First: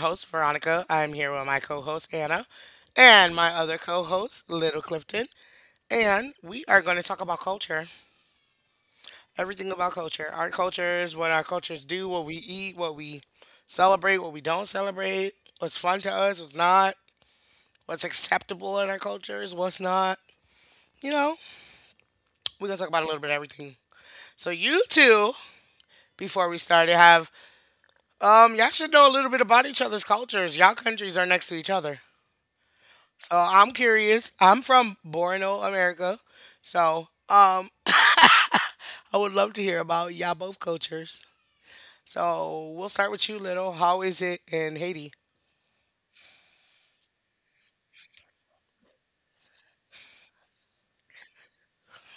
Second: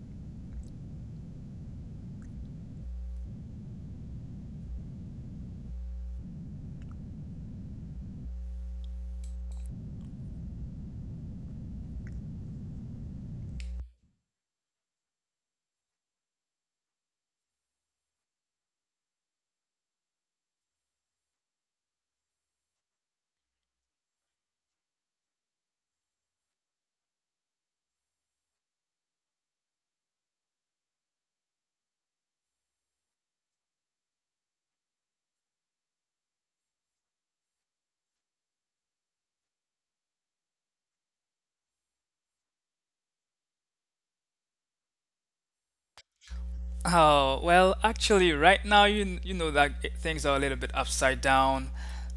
host, Veronica. I'm here with my co host, Anna, and my other co host, Little Clifton. And we are going to talk about culture everything about culture, our cultures, what our cultures do, what we eat, what we celebrate, what we don't celebrate, what's fun to us, what's not, what's acceptable in our cultures, what's not. You know, we're going to talk about a little bit of everything. So, you two, before we started, have y'all should know a little bit about each other's cultures. Y'all countries are next to each other. So I'm curious. I'm from Borno, America. So um, I would love to hear about y'all both cultures. So we'll start with you, Little. How is it in Haiti? Oh, well, actually, right now things are a little bit upside down,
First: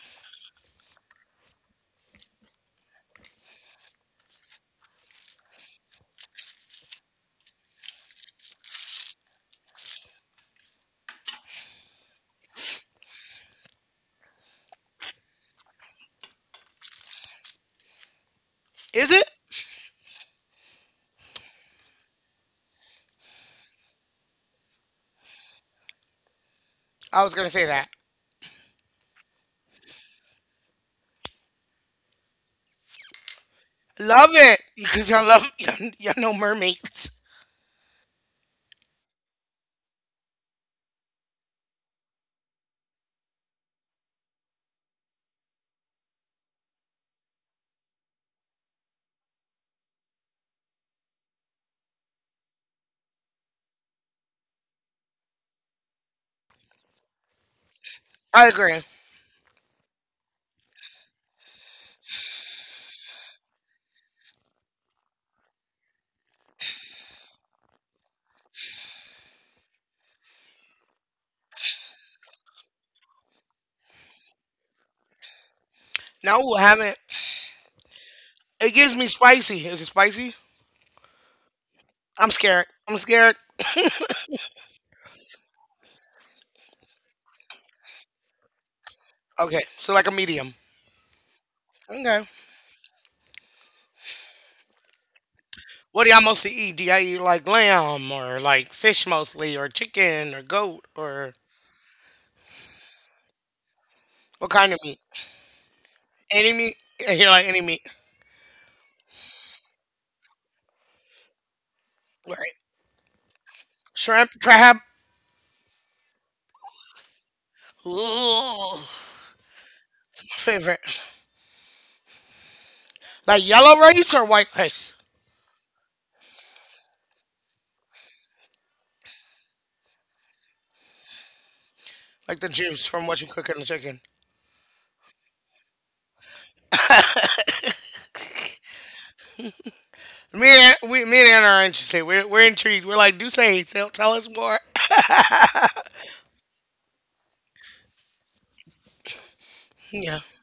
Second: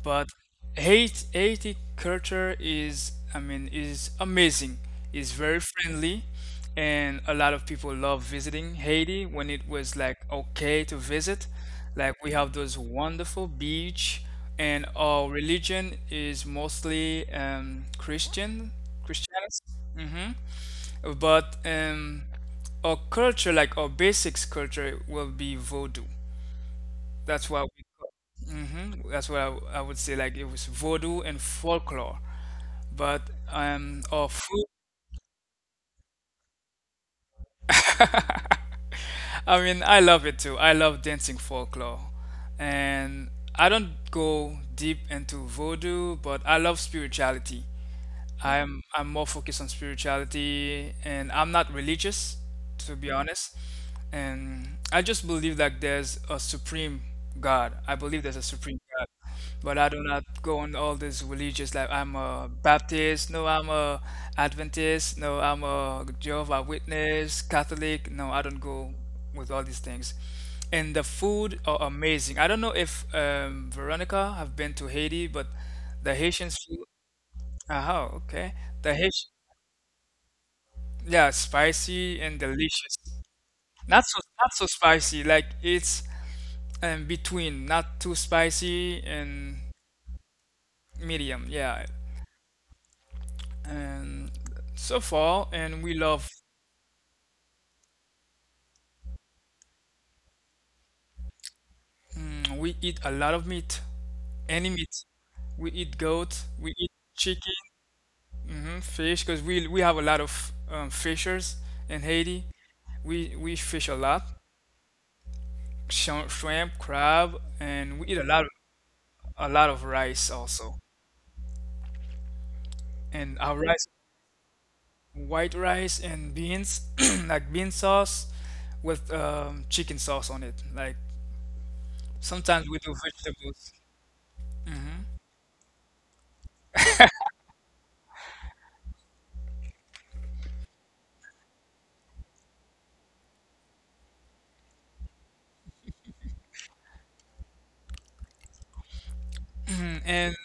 but Haiti culture is, I mean, is amazing. It's very friendly, and a lot of people love visiting Haiti when it was like okay to visit. Like we have those wonderful beach, and our religion is mostly Christian, Is it? Christianity. But our culture, like our basics culture, will be Vodou. I was gonna That's say what that. we That's what I, w- I would say. Like it was Vodou and folklore. But Love our it food. because y'all love y'all know mermaids. I mean, I love it too. I love dancing folklore, and I don't go deep into Vodou, but I love spirituality. I'm more focused on spirituality, and I'm not religious, to be honest. And I just believe that there's a supreme God. I believe there's a I supreme agree. God. But I do not go on all this religious like I'm a Baptist, no I'm a Adventist, no I'm a Jehovah Witness, Catholic. No, I don't go with all these things. And the food are amazing. I don't know if Veronica have been to Haiti, but the Haitian No, I food. haven't. Oh, okay. It The gives me Haitian, spicy. Is it spicy? yeah, spicy I'm and scared. I'm delicious. scared. Not so spicy, like it's in between, not too spicy and Okay, so like a medium. medium. Yeah. Okay. And so far, and we What do y'all love mostly eat? Do y'all eat like lamb or like fish mostly or chicken or goat or we eat a lot of meat, what any kind of meat. meat? We eat goat, Any we meat? eat Yeah, you like chicken, any meat. Fish, because we have a lot of fishers in Haiti. Right. We fish a lot, Shrimp, crab. sh shrimp, crab, Ooh, and we eat a lot. my A lot of rice also. favorite. And Like our yellow rice, rice or white rice? white rice and beans, like bean sauce with chicken sauce on it. Like Like the sometimes we juice do from what you cook in the vegetables. chicken. Me and Anna are interested. We're intrigued. We're like, tell us more. Yeah. And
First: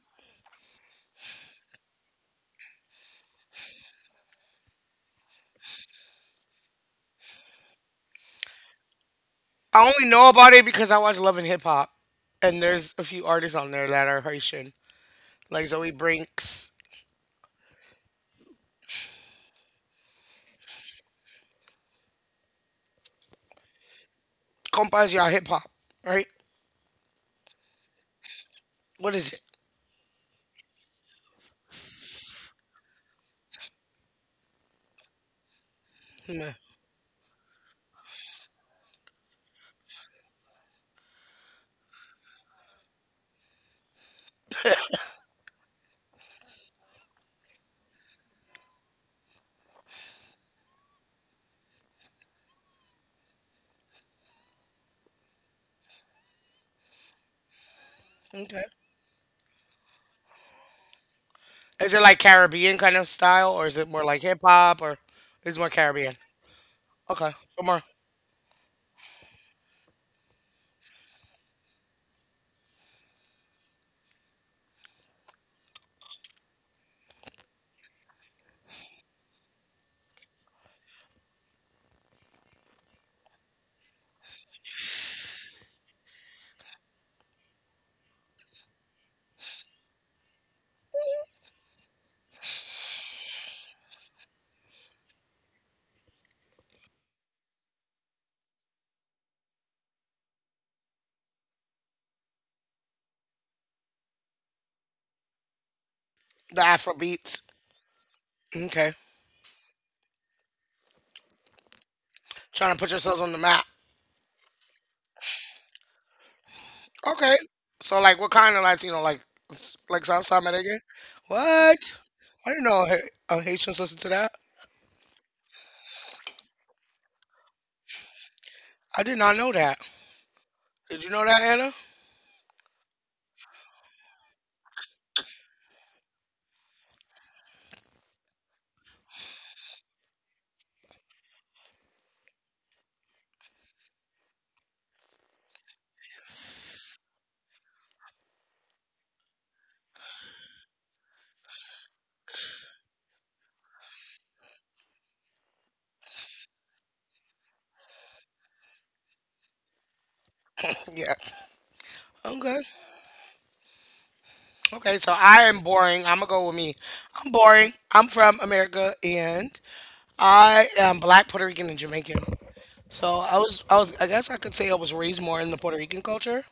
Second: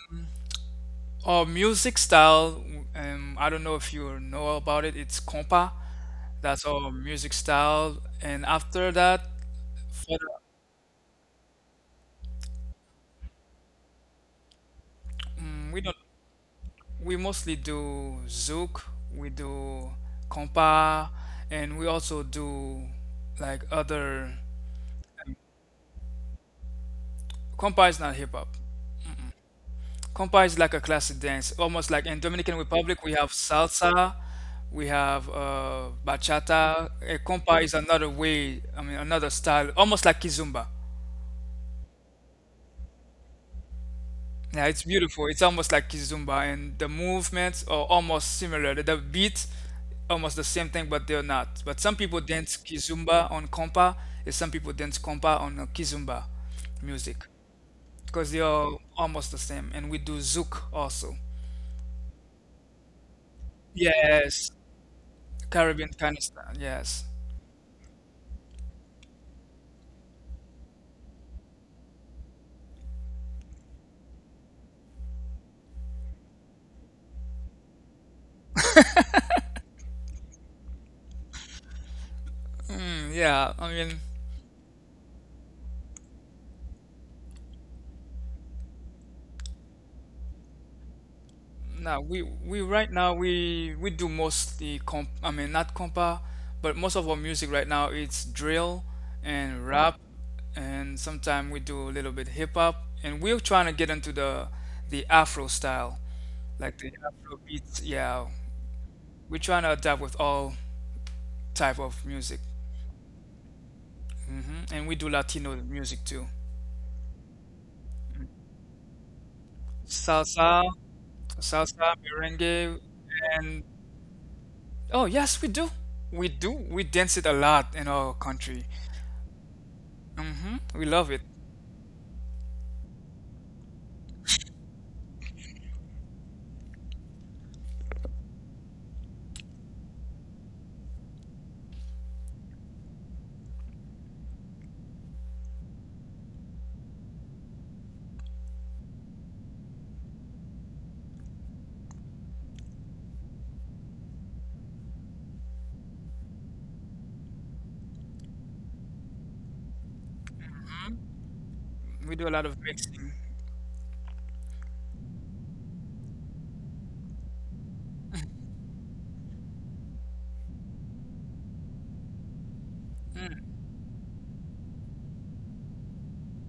our music style, I don't know if you know about it, it's compa. That's our music style. And after that, I only for the, know about it because I watch Love and Hip Hop, and there's a few artists on there that are Haitian, like we Zoe don't Brinks we mostly do zouk, we do compa, and we also do like other. Compas you hip hop, right? Compa is not hip hop. What is it? Compa is like a classic dance, almost like in Dominican Republic we have salsa, we have Hmm. bachata. Eh, compa is another way, I mean another style, almost like kizumba. Yeah, it's beautiful. It's almost like kizumba, and the movements are almost similar. The beat, almost the same thing, but they're not. But some people dance kizumba on compa, and some people dance compa on kizumba music, because they Okay. are almost the same. And we do zouk also. Is it like Caribbean kind of style, or is it more like hip Yes, hop, or is it more Caribbean Caribbean? Afghanistan, yes. Okay, so more Mm, yeah, I mean, now we right now we do mostly comp. I mean, not compa, but most of our music right now it's drill and rap, and sometimes we do a little bit hip hop, and we're trying to get into the Afro style, the like the Afro Afro beats. beats. Yeah, Okay, we're trying to adapt with all type of music, trying to put yourselves on the map. And we do Latino music too, Okay, so like what kind of Latino, like like Southside salsa, Medellin? salsa, What? I didn't merengue, know and. Haitians listen to that. Oh, yes, we do. We do. We dance it a lot in our country. I did not know that. We Did love you it. know that, Anna? Yeah. We do a lot Okay. of mixing. Okay. So I am boring. I'm gonna go with me. I'm boring. I'm from America, and I am black, Puerto Rican, and Jamaican. So I guess I could say I was raised more in the Puerto Rican culture,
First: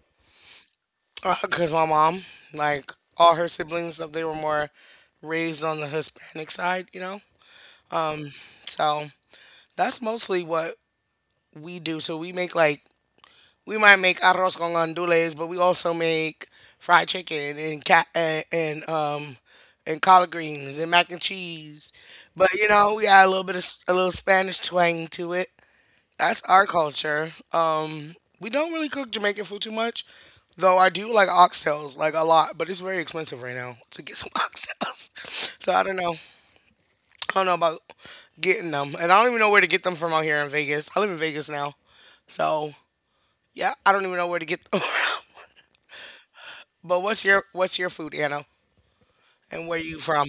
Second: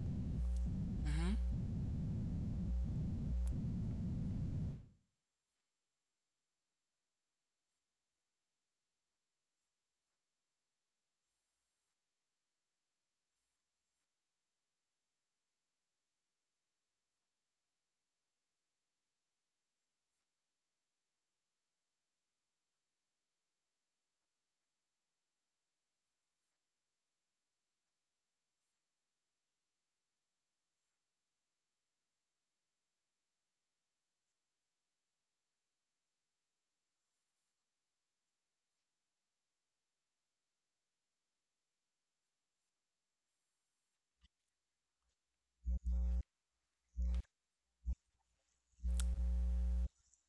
hmm because my mom, like all her siblings, stuff they were more raised on the Hispanic side, you know. So that's mostly what we do. So we might make arroz con gandules, but we also make fried chicken and cat and collard greens and mac and cheese. But you know, we got a little bit of a little Spanish twang to it. That's our culture. We don't really cook Jamaican food too much, though I do like oxtails like a lot, but it's very expensive right now to get some oxtails. So I don't know about getting them, and I don't even know where to get them from out here in Vegas. I live in Vegas now, so yeah, I don't even know where to get them. But what's your food, Anna, and where you from?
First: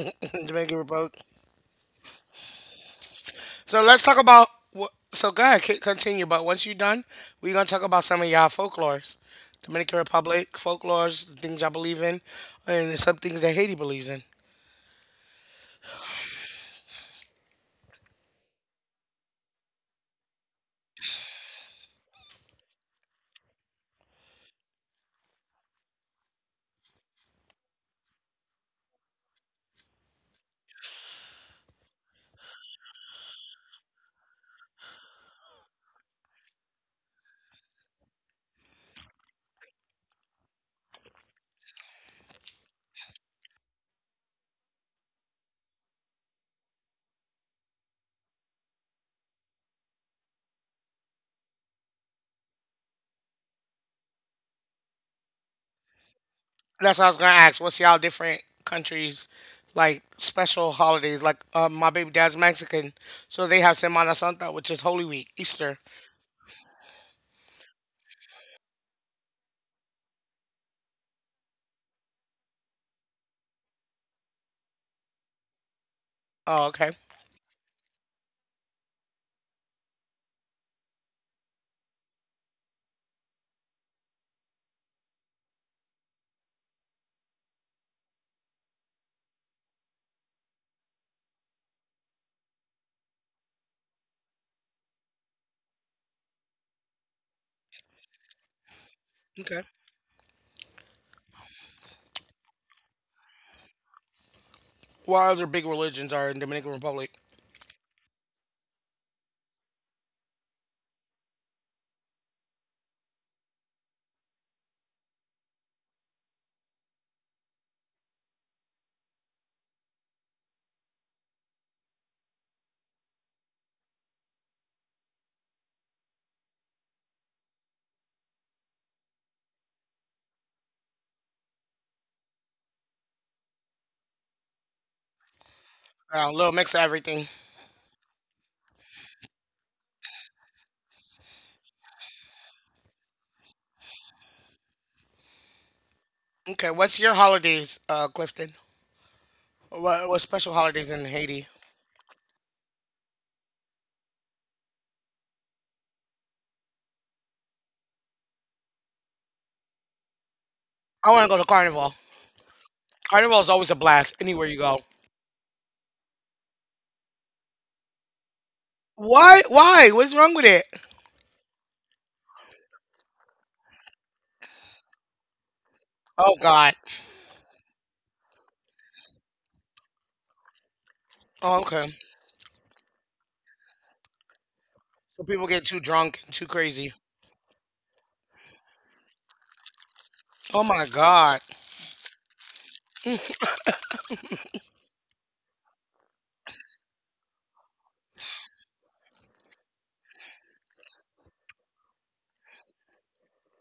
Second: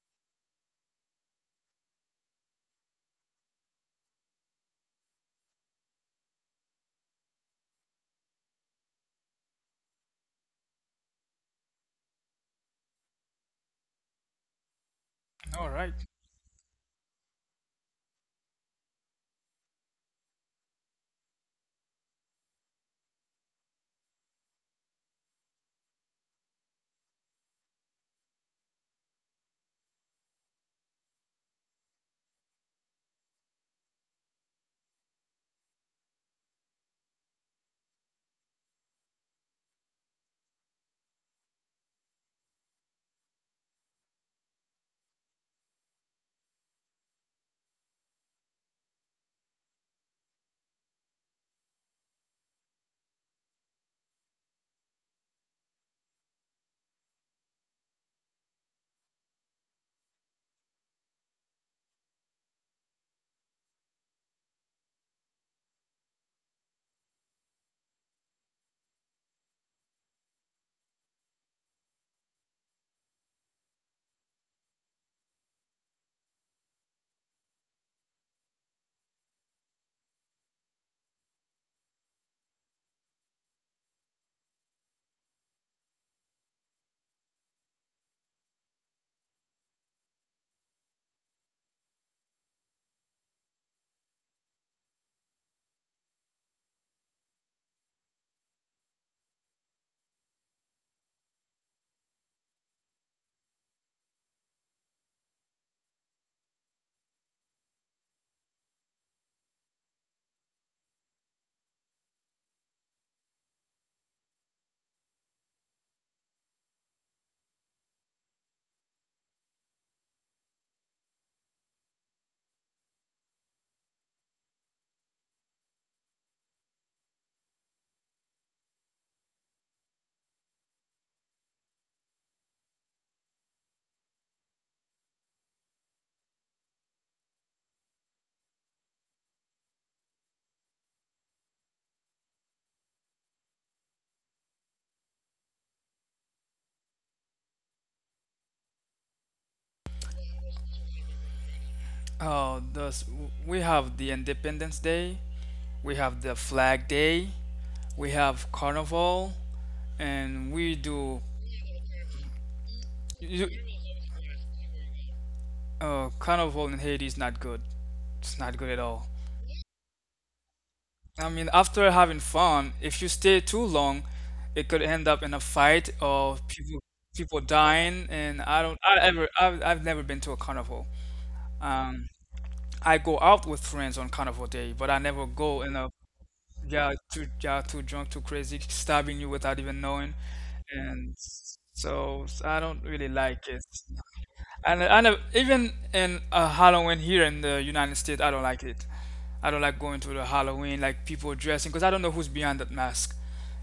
Jamaican Republic. So let's talk about. So go ahead, continue. But once you're done, we're gonna talk about some of y'all folklores, Dominican Republic folklores, the things y'all believe in, and some things that Haiti believes in. All right. That's what I was gonna ask. What's y'all different countries like special holidays? Like my baby dad's Mexican, so they have Semana Santa, which is Holy Week, Easter. Oh, okay. Okay. What other big religions are in Dominican Republic? A little mix of everything. Okay, what's your holidays, Clifton? What special holidays in Haiti? Oh, thus we have the Independence Day, we have the Flag Day, we have Carnival, and we I do. want to go to Carnival. Carnival You, is always a blast anywhere you go. Carnival in Haiti is not good. It's not good at all. Why? Why? What's wrong with it? I mean, after having fun, if you stay too long, it could end up in a fight or Oh God. People dying. And I don't, I ever, I've never been to a carnival. Oh, okay. Um, I go out with friends on carnival day, but I So never people go get in too a. drunk and too crazy. Yeah, too drunk, too crazy, stabbing you without even knowing. Oh my And God. so I don't really like it. And I never, even in Halloween here in the United States, I don't like it. I don't like going to the Halloween, like people dressing, because I don't know who's behind that mask.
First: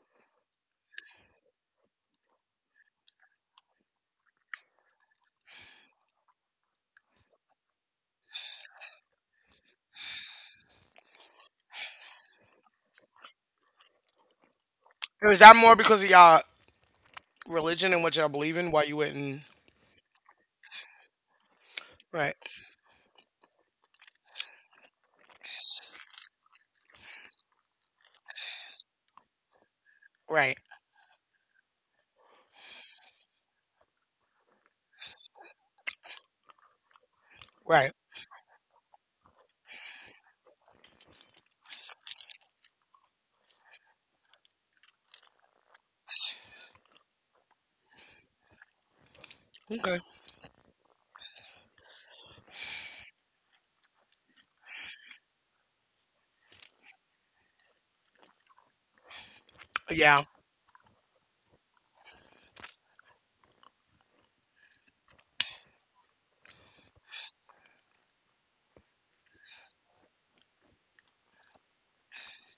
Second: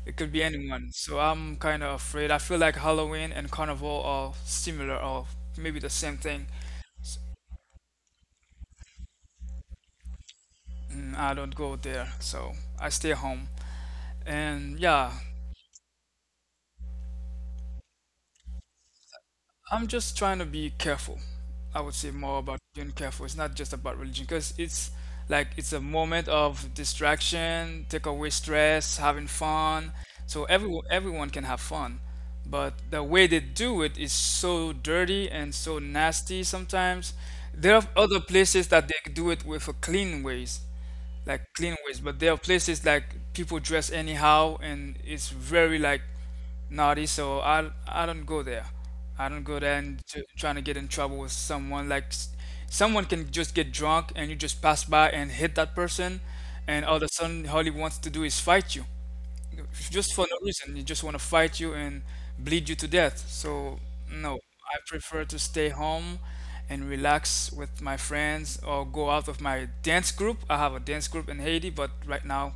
It could be anyone. So I'm kind of afraid. I feel like Halloween and Carnival are similar or maybe the same thing. I don't go there, so I stay home. And yeah, Is that more because of y'all religion and what y'all believe in? Why you wouldn't? I'm just trying to be careful. I would say Right. more about being careful. It's not just about religion because it's like it's a moment of distraction, take away stress, having fun. So Right. everyone can have fun, but the way they do it is so dirty and so nasty sometimes. There are Right. other places that they do it with a clean ways, like clean ways, but there are places like people dress anyhow and it's very like naughty, so I don't go there. I don't go there Okay. and trying to get in trouble with someone like someone can just get drunk and you just pass by and hit that person, and all of a sudden all he wants to do is fight you, just Yeah. for no reason. They just want to fight you and bleed you to death. So, no, I prefer to stay home and relax with my friends or go out with my dance group. I have a dance group in Haiti, but right now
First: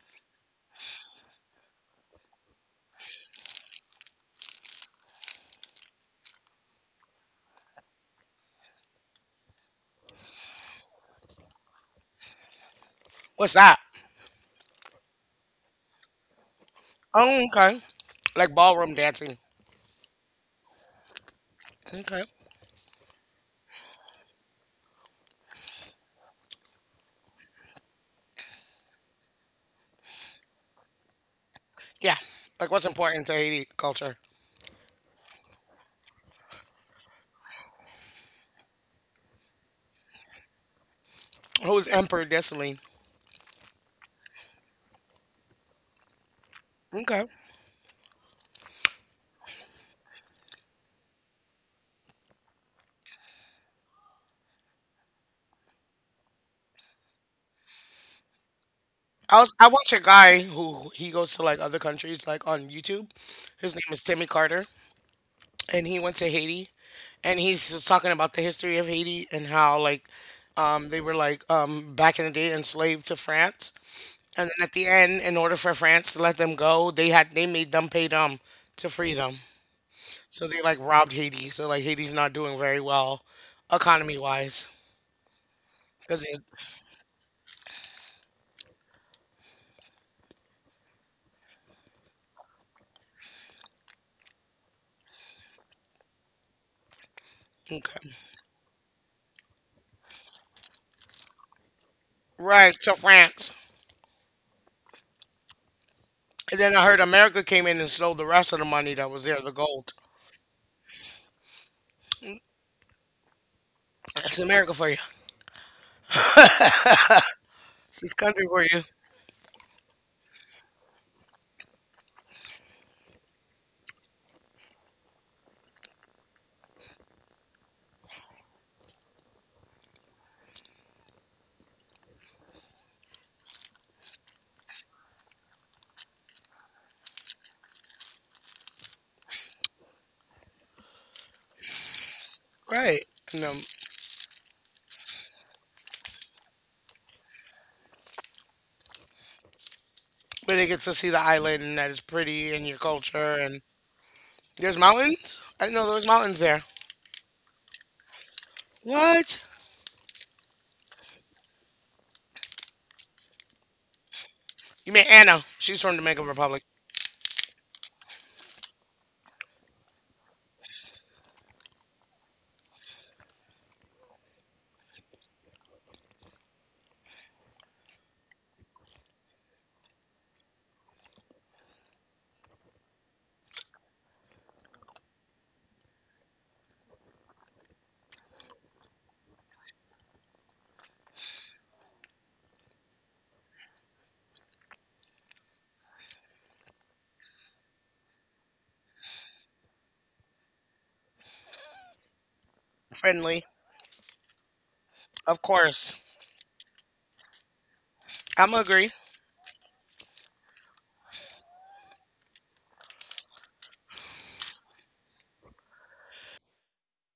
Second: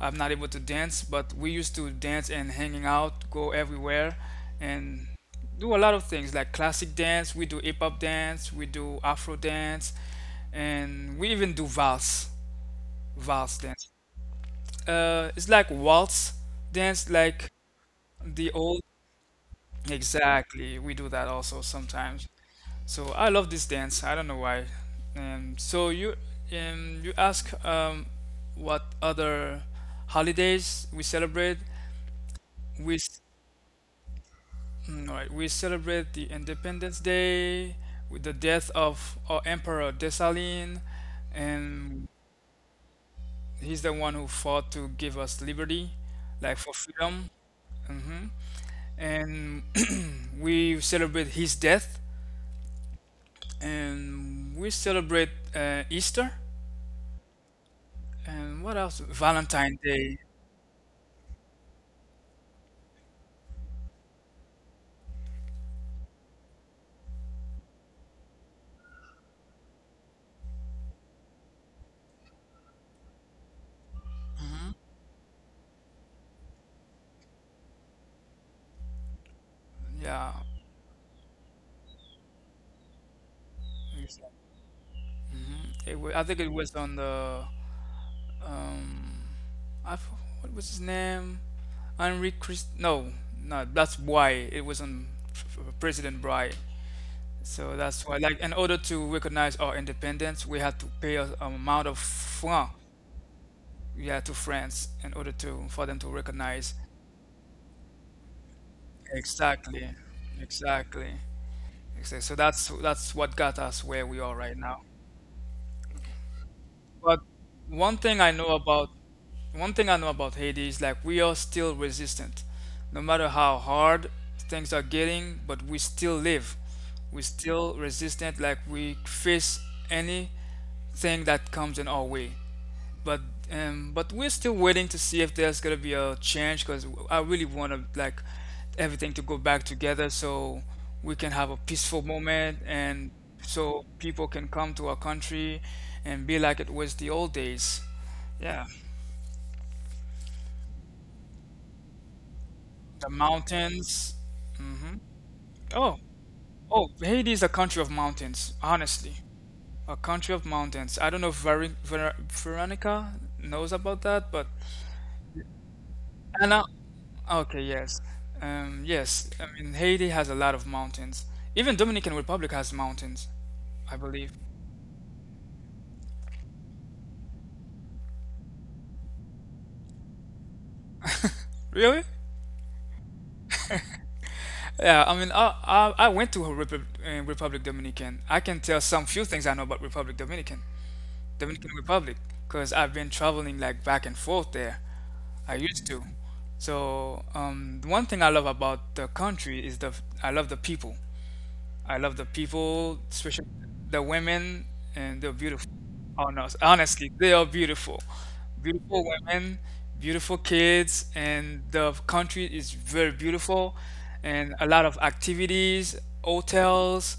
I'm not able to dance. But we used to dance and hanging out, go everywhere, and do a lot of things like classic dance. We do hip hop dance, we do Afro dance, and we even do vals, What's vals that? dance. It's like waltz dance, Oh, like okay. the Like old, ballroom dancing. exactly. We do that also Okay. sometimes. So I love this dance. I don't know why. So you ask what other holidays we celebrate? Yeah. Like what's We, s- important to Haiti culture? All right, we celebrate the Independence Day with the death of our Emperor Dessalin, Who's and Emperor Dessaline? he's the one who fought to give us liberty, like for Okay. freedom. And we celebrate his death, and we celebrate Easter and what else? I was I Valentine's watch a Day. guy who he goes to like other countries like on YouTube. His name is Timmy Carter, and he went to Haiti, and he's just talking about the history of Haiti and how like they were like back in the day enslaved to France, and then at the end, in order for France to let them go, they had they made them pay them to free them. Yeah, So they like robbed Haiti. So like Haiti's not doing very well economy exactly. wise I because think it was on the um, I, f- what was his name? Henri Christ. No, no, that's why it was on President Bry. So that's okay. why, like, in order to recognize our independence, we had to pay an amount of franc, Right to France. yeah, to France in order to for them to And recognize. then I heard America came in and stole the rest of the money that was there, the Exactly, gold. exactly. Exactly. So that's what got us where we are That's right America now. for you. But one It's this thing I country know for you. about one thing I know about Haiti is like we are still resistant, no matter how hard things are getting. But we still live. We still resistant. Like we face anything that comes in our way, but but we're still waiting to see if there's gonna be a change because I really want to like everything to go back together so we can have a peaceful moment Right. and And so people can come to our country and be like it was the old days. Yeah, but they get to see the island and that is pretty and your the culture and mountains. there's hmm mountains? I didn't know Oh, there was mountains there. oh, Haiti is a country of mountains. Honestly, What? a country of mountains. I don't know if Veri Ver Veronica knows about that, but. You mean Anna. She's from Dominican And now, Republic. okay, yes, yes. I mean, Haiti has a lot of mountains. Even Dominican Republic has mountains, I believe. Really? Yeah. I mean, I went to Republic, Republic Dominican. I can tell some few things I know about Republic Dominican, Dominican Republic, because I've been traveling like back and forth there. I used to. So one thing I love about the country is the I love the people. I love the people, Friendly. especially the women, and they're Of beautiful. course. Oh no, honestly, they are beautiful. I'ma agree. Beautiful women, beautiful kids, and the country is very beautiful, and a lot of activities, hotels,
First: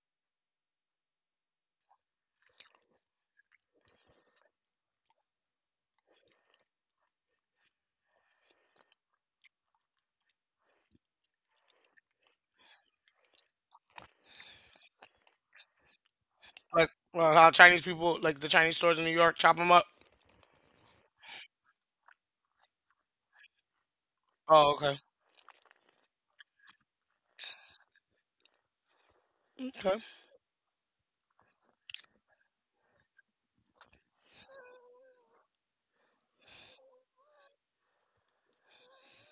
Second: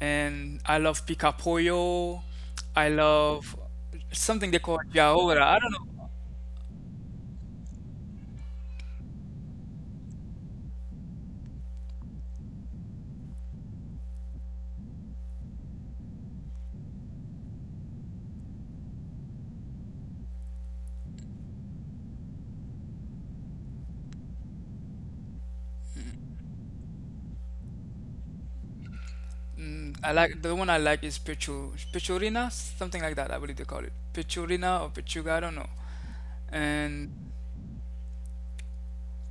and I love Picapoyo. I love something they call Yaora. I don't know. Like well, how Chinese people like the Chinese stores in New York chop them up. Oh, okay. Mm, Okay. I like is Pichu, Pichurina, something like that. I believe they call it Pichurina or Pichuga. I don't know. And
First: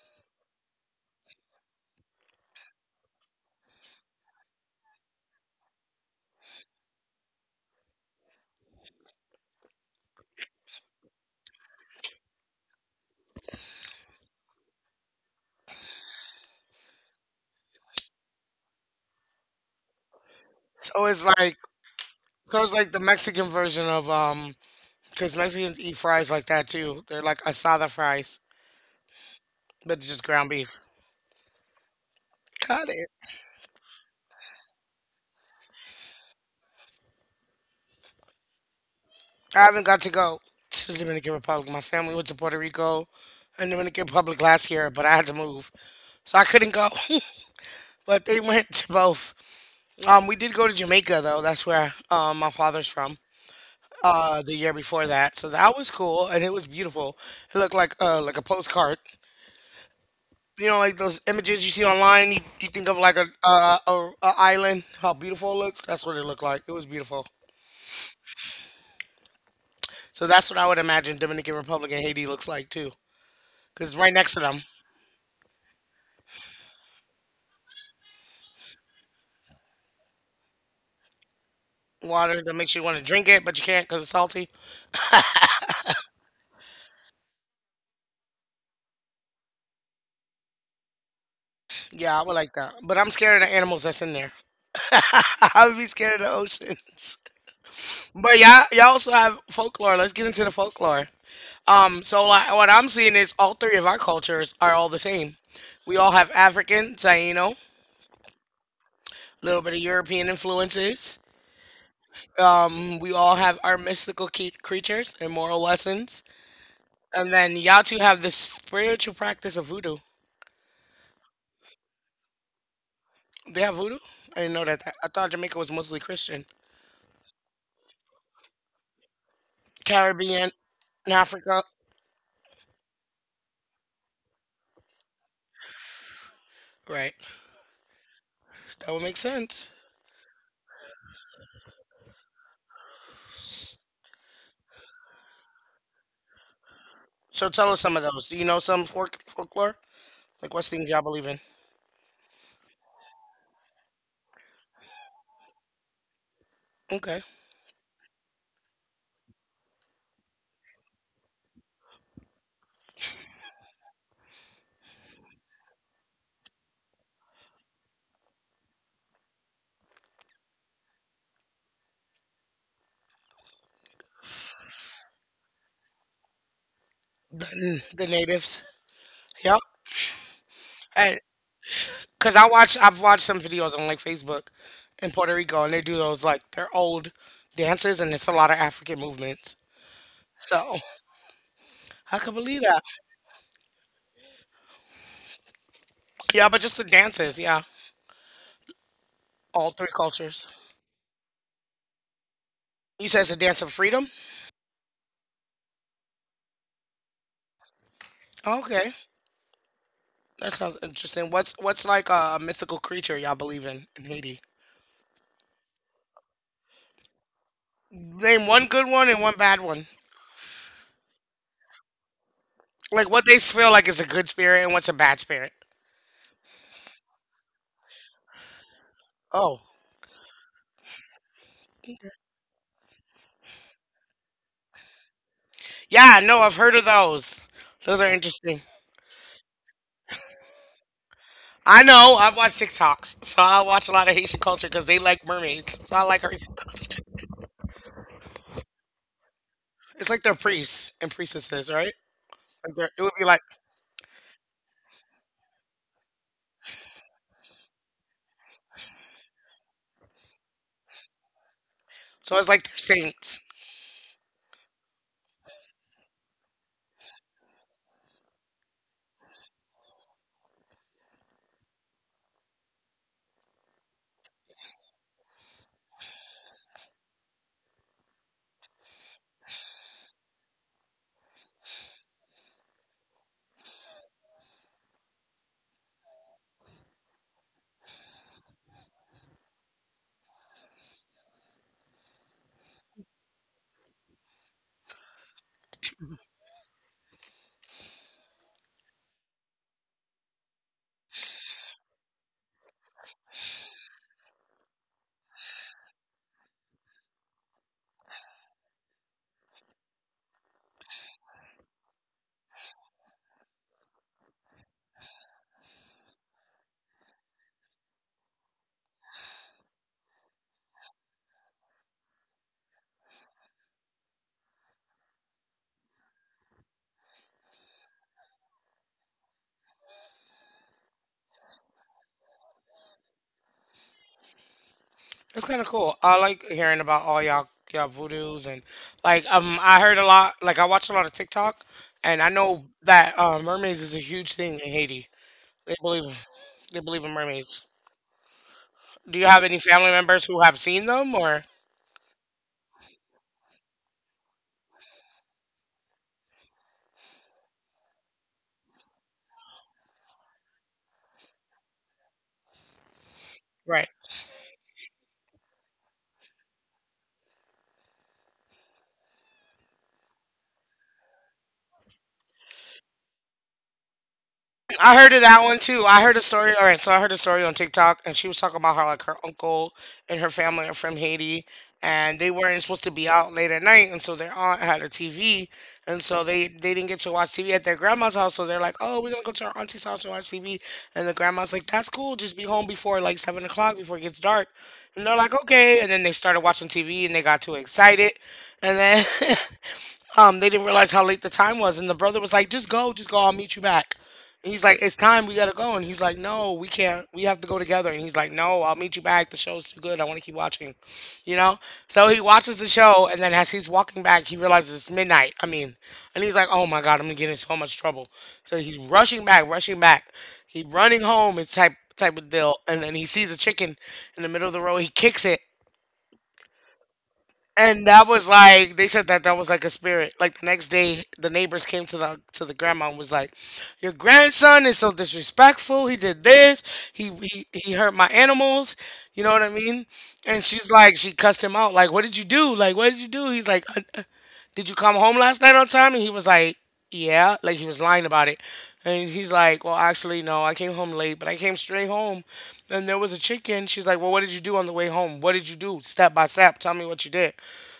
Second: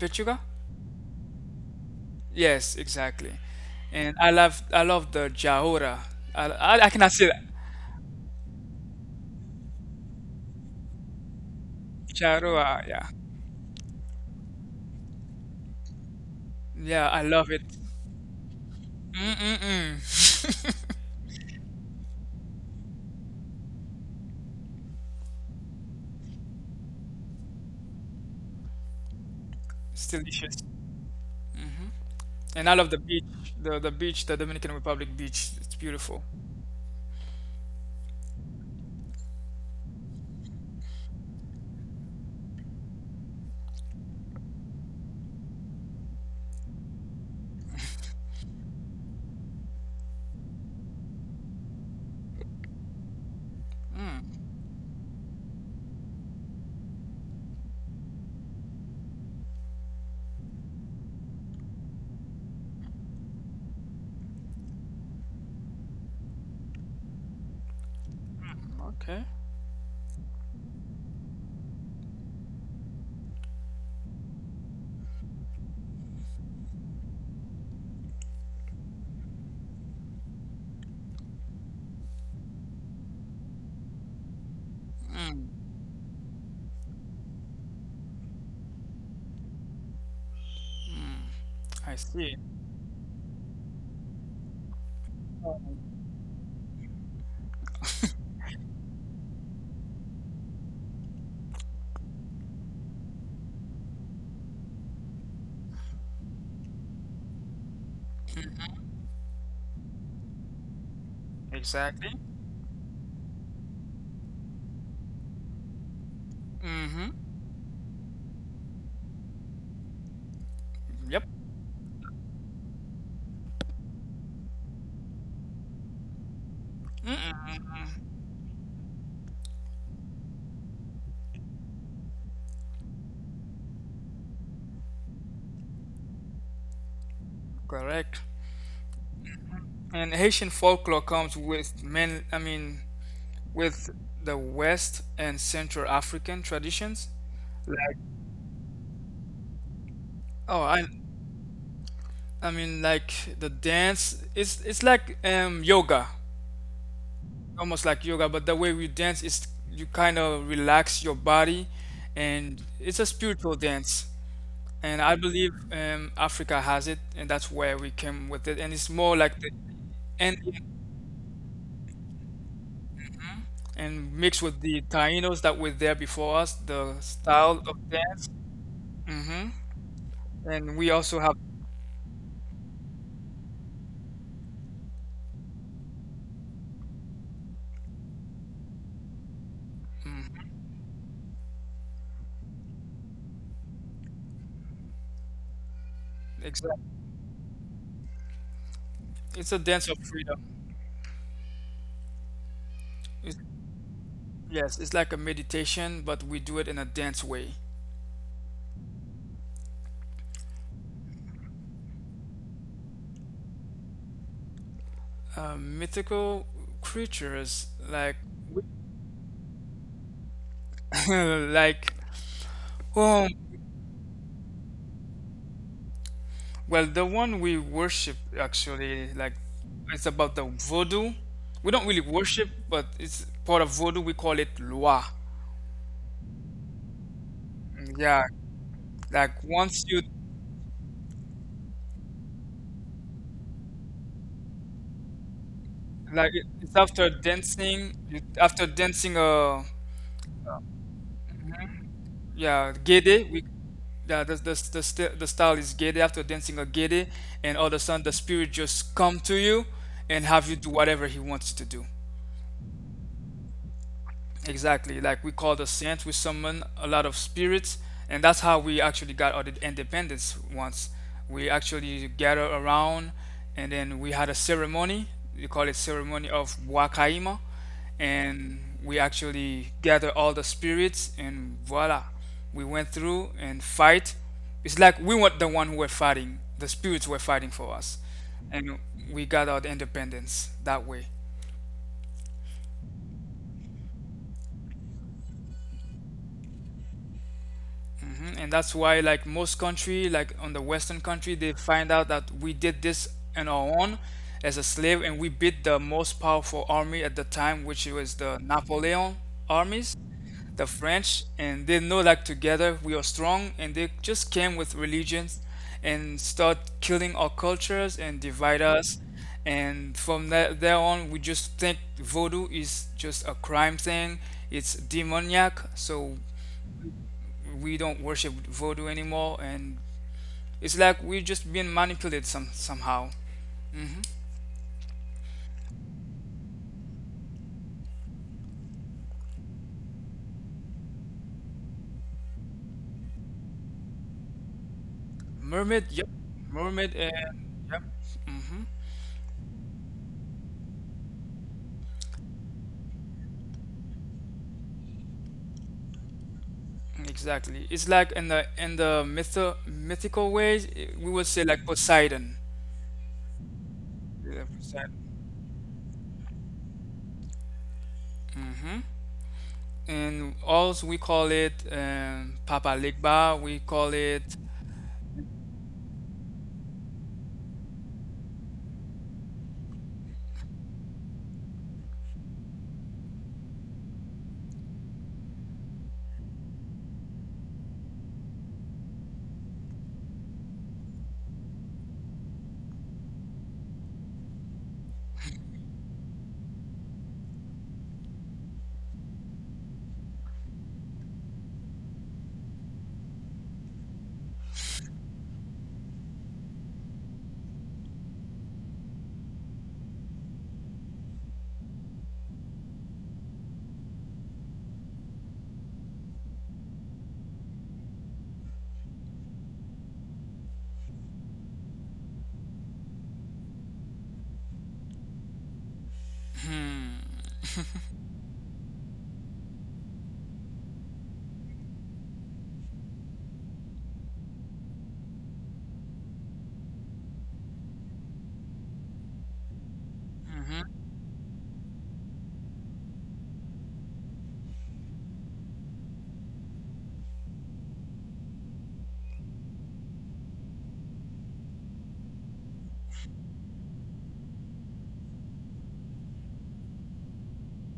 Pechuga? Yes, exactly. And I love the jahora. I cannot say that. Jahora, yeah. Yeah, I love it. Mm-mm-mm. So it's like so it's like the Mexican version of because Mexicans eat fries like that too. They're like asada fries, but it's It's just ground delicious. beef. And I Got love the it. beach, the beach, the Dominican Republic beach. It's beautiful. I haven't got to go to the Dominican Republic. My family went to Puerto Rico and Dominican Republic last year, but I had to move, so I couldn't go. But they went to both. We did go to Jamaica though. That's where my father's from. The year before that, so that was cool and it was beautiful. It looked like a postcard. You know, like those images you see online. You think of like a island, how beautiful it looks. That's what it looked like. It was beautiful. Okay. So that's what I would imagine Dominican Republic and Haiti looks like too, because it's right next to them. Water that makes you want to drink it, but you can't because it's salty. Mm, I Yeah, I would see. like that. But I'm scared of the animals that's in there. I would be scared of the oceans. But y'all also have folklore. Let's get into the folklore. So like, what I'm seeing is all three of our cultures are all the same. We all have African, Taino, a little bit of European influences. Exactly. We all have our mystical creatures and moral lessons. Mm-hmm. And then y'all two have this spiritual practice of voodoo. Yep. They have voodoo? I didn't know that. I thought Jamaica was mostly Christian. Mm-mm. Caribbean and Africa. Right. Correct. That would make sense. And Haitian folklore comes with men, I mean, with the West and Central African traditions. So tell us some Like, of those. Do you know some folklore? Like oh, what's things y'all believe in? I mean, like the dance, it's like yoga, Okay. almost like yoga, but the way we dance is you kind of relax your body, and it's a spiritual dance. And I believe Africa has it, and that's where we came with it. And it's more like the Indian and mixed with the Tainos that were there before us, the style of The dance. natives. hmm Yep. And we also And have, cuz I've watched some videos on like Facebook in Puerto Rico and they do those like they're old dances and it's a lot of African movements. So, I could believe that. Yeah, but just exactly. the dances, yeah. It's a All dance three of freedom. cultures. You said it's a It's, dance of freedom? yes, it's like a meditation, but we do it in a dance way. Okay. That sounds interesting. What's like a mythical creature y'all believe in Haiti? Mythical creatures like Name one good one and one bad one. like Like what oh, they feel like is a good spirit and what's a bad spirit. well, the one we worship actually, like Oh. it's about the voodoo. We don't really worship, but it's part of voodoo. We call it lua. Yeah, no, I've heard of those. Those are Yeah, interesting. like once you I know. I've watched TikToks, so I watch a lot of Haitian culture because they like mermaids. So I like like her. It's it's after dancing you, after dancing like they're priests and priestesses, right? yeah Like they're, it would be gede like we yeah the style is gede after dancing a gede, and all of a sudden the spirit just come to you and have you do whatever he wants you to do. so. It's like they're saints. Exactly. Like we call the saints, we summon a lot of spirits, and that's how we actually got our independence once. We actually gather around, and then we had a ceremony. We call it ceremony of Wakaima, and we actually gather all the spirits, and voila, we went through and fight. It's like we weren't the one who were fighting; the spirits were fighting for us, and we got our independence that way. Mhm. And that's why, like most country, like on the Western country, they find out that we did this on our own as a slave, and we beat the most powerful army at the time, which was the Napoleon armies, the French, and they know like together we are strong, and they just came with religions and start killing our cultures and divide us. And from that there on, we just think voodoo is just a crime thing. It's demoniac, so we don't worship voodoo anymore, and it's like we're just being manipulated somehow. It's kind of cool. I like hearing about all y'all voodoos and like. I heard a lot. Like I watch a lot of TikTok, and I know that mermaids is a huge thing in Haiti. They Mermaid, yep, believe they mermaid, believe in and mermaids. yep. Hmm, Do you have any family members who have seen them or? exactly. It's like in the myth mythical ways, eh, we would say like Poseidon. Right. Yeah, Poseidon. Hmm. And also we call it Papa Legba. We call it I heard of that one too. I heard a story. All right, so I heard a story on TikTok, and she was talking about how like her uncle and her family are from Haiti, and they weren't supposed to be out late at night, and so their aunt had a TV, and so they didn't get to watch TV at their grandma's house. So they're like, "Oh, we're gonna go to our auntie's house and watch TV," and the grandma's like, "That's cool. Just be home before like 7 o'clock before it gets dark." And they're like, "Okay," and then they started watching TV, and they got too excited, and then. They didn't realize how late the time was, and the brother was like, "Just go, just go. I'll meet you back." And he's like, "It's time. We gotta go." And he's like, "No, we can't. We have to go together." And he's like, "No, I'll meet you back. The show's too good. I want to keep watching." You know. So he watches the show, and then as he's walking back, he realizes it's midnight. I mean, and he's like, "Oh my god, I'm gonna get in so much trouble." So he's rushing back, rushing back. He running home. It's type of deal. And then he sees a chicken in the middle of the road. He kicks it, hmm, and that was like they said that that was like a spirit. Like the next day, the neighbors came to the grandma and was like, "Your grandson is so disrespectful. He did this. He hurt my animals. You know what I mean?" And she's hmm, like, she cussed him out. Like, "What did you do? Like, what did you do?" He's like, did you come home last night on time? And he was like, yeah, like he was lying about it. And he's like, well, actually, no, I came home late, but I came straight home. And there was a chicken. She's like, well, what did you do on the way home? What did you do? Step by step, tell me what you did.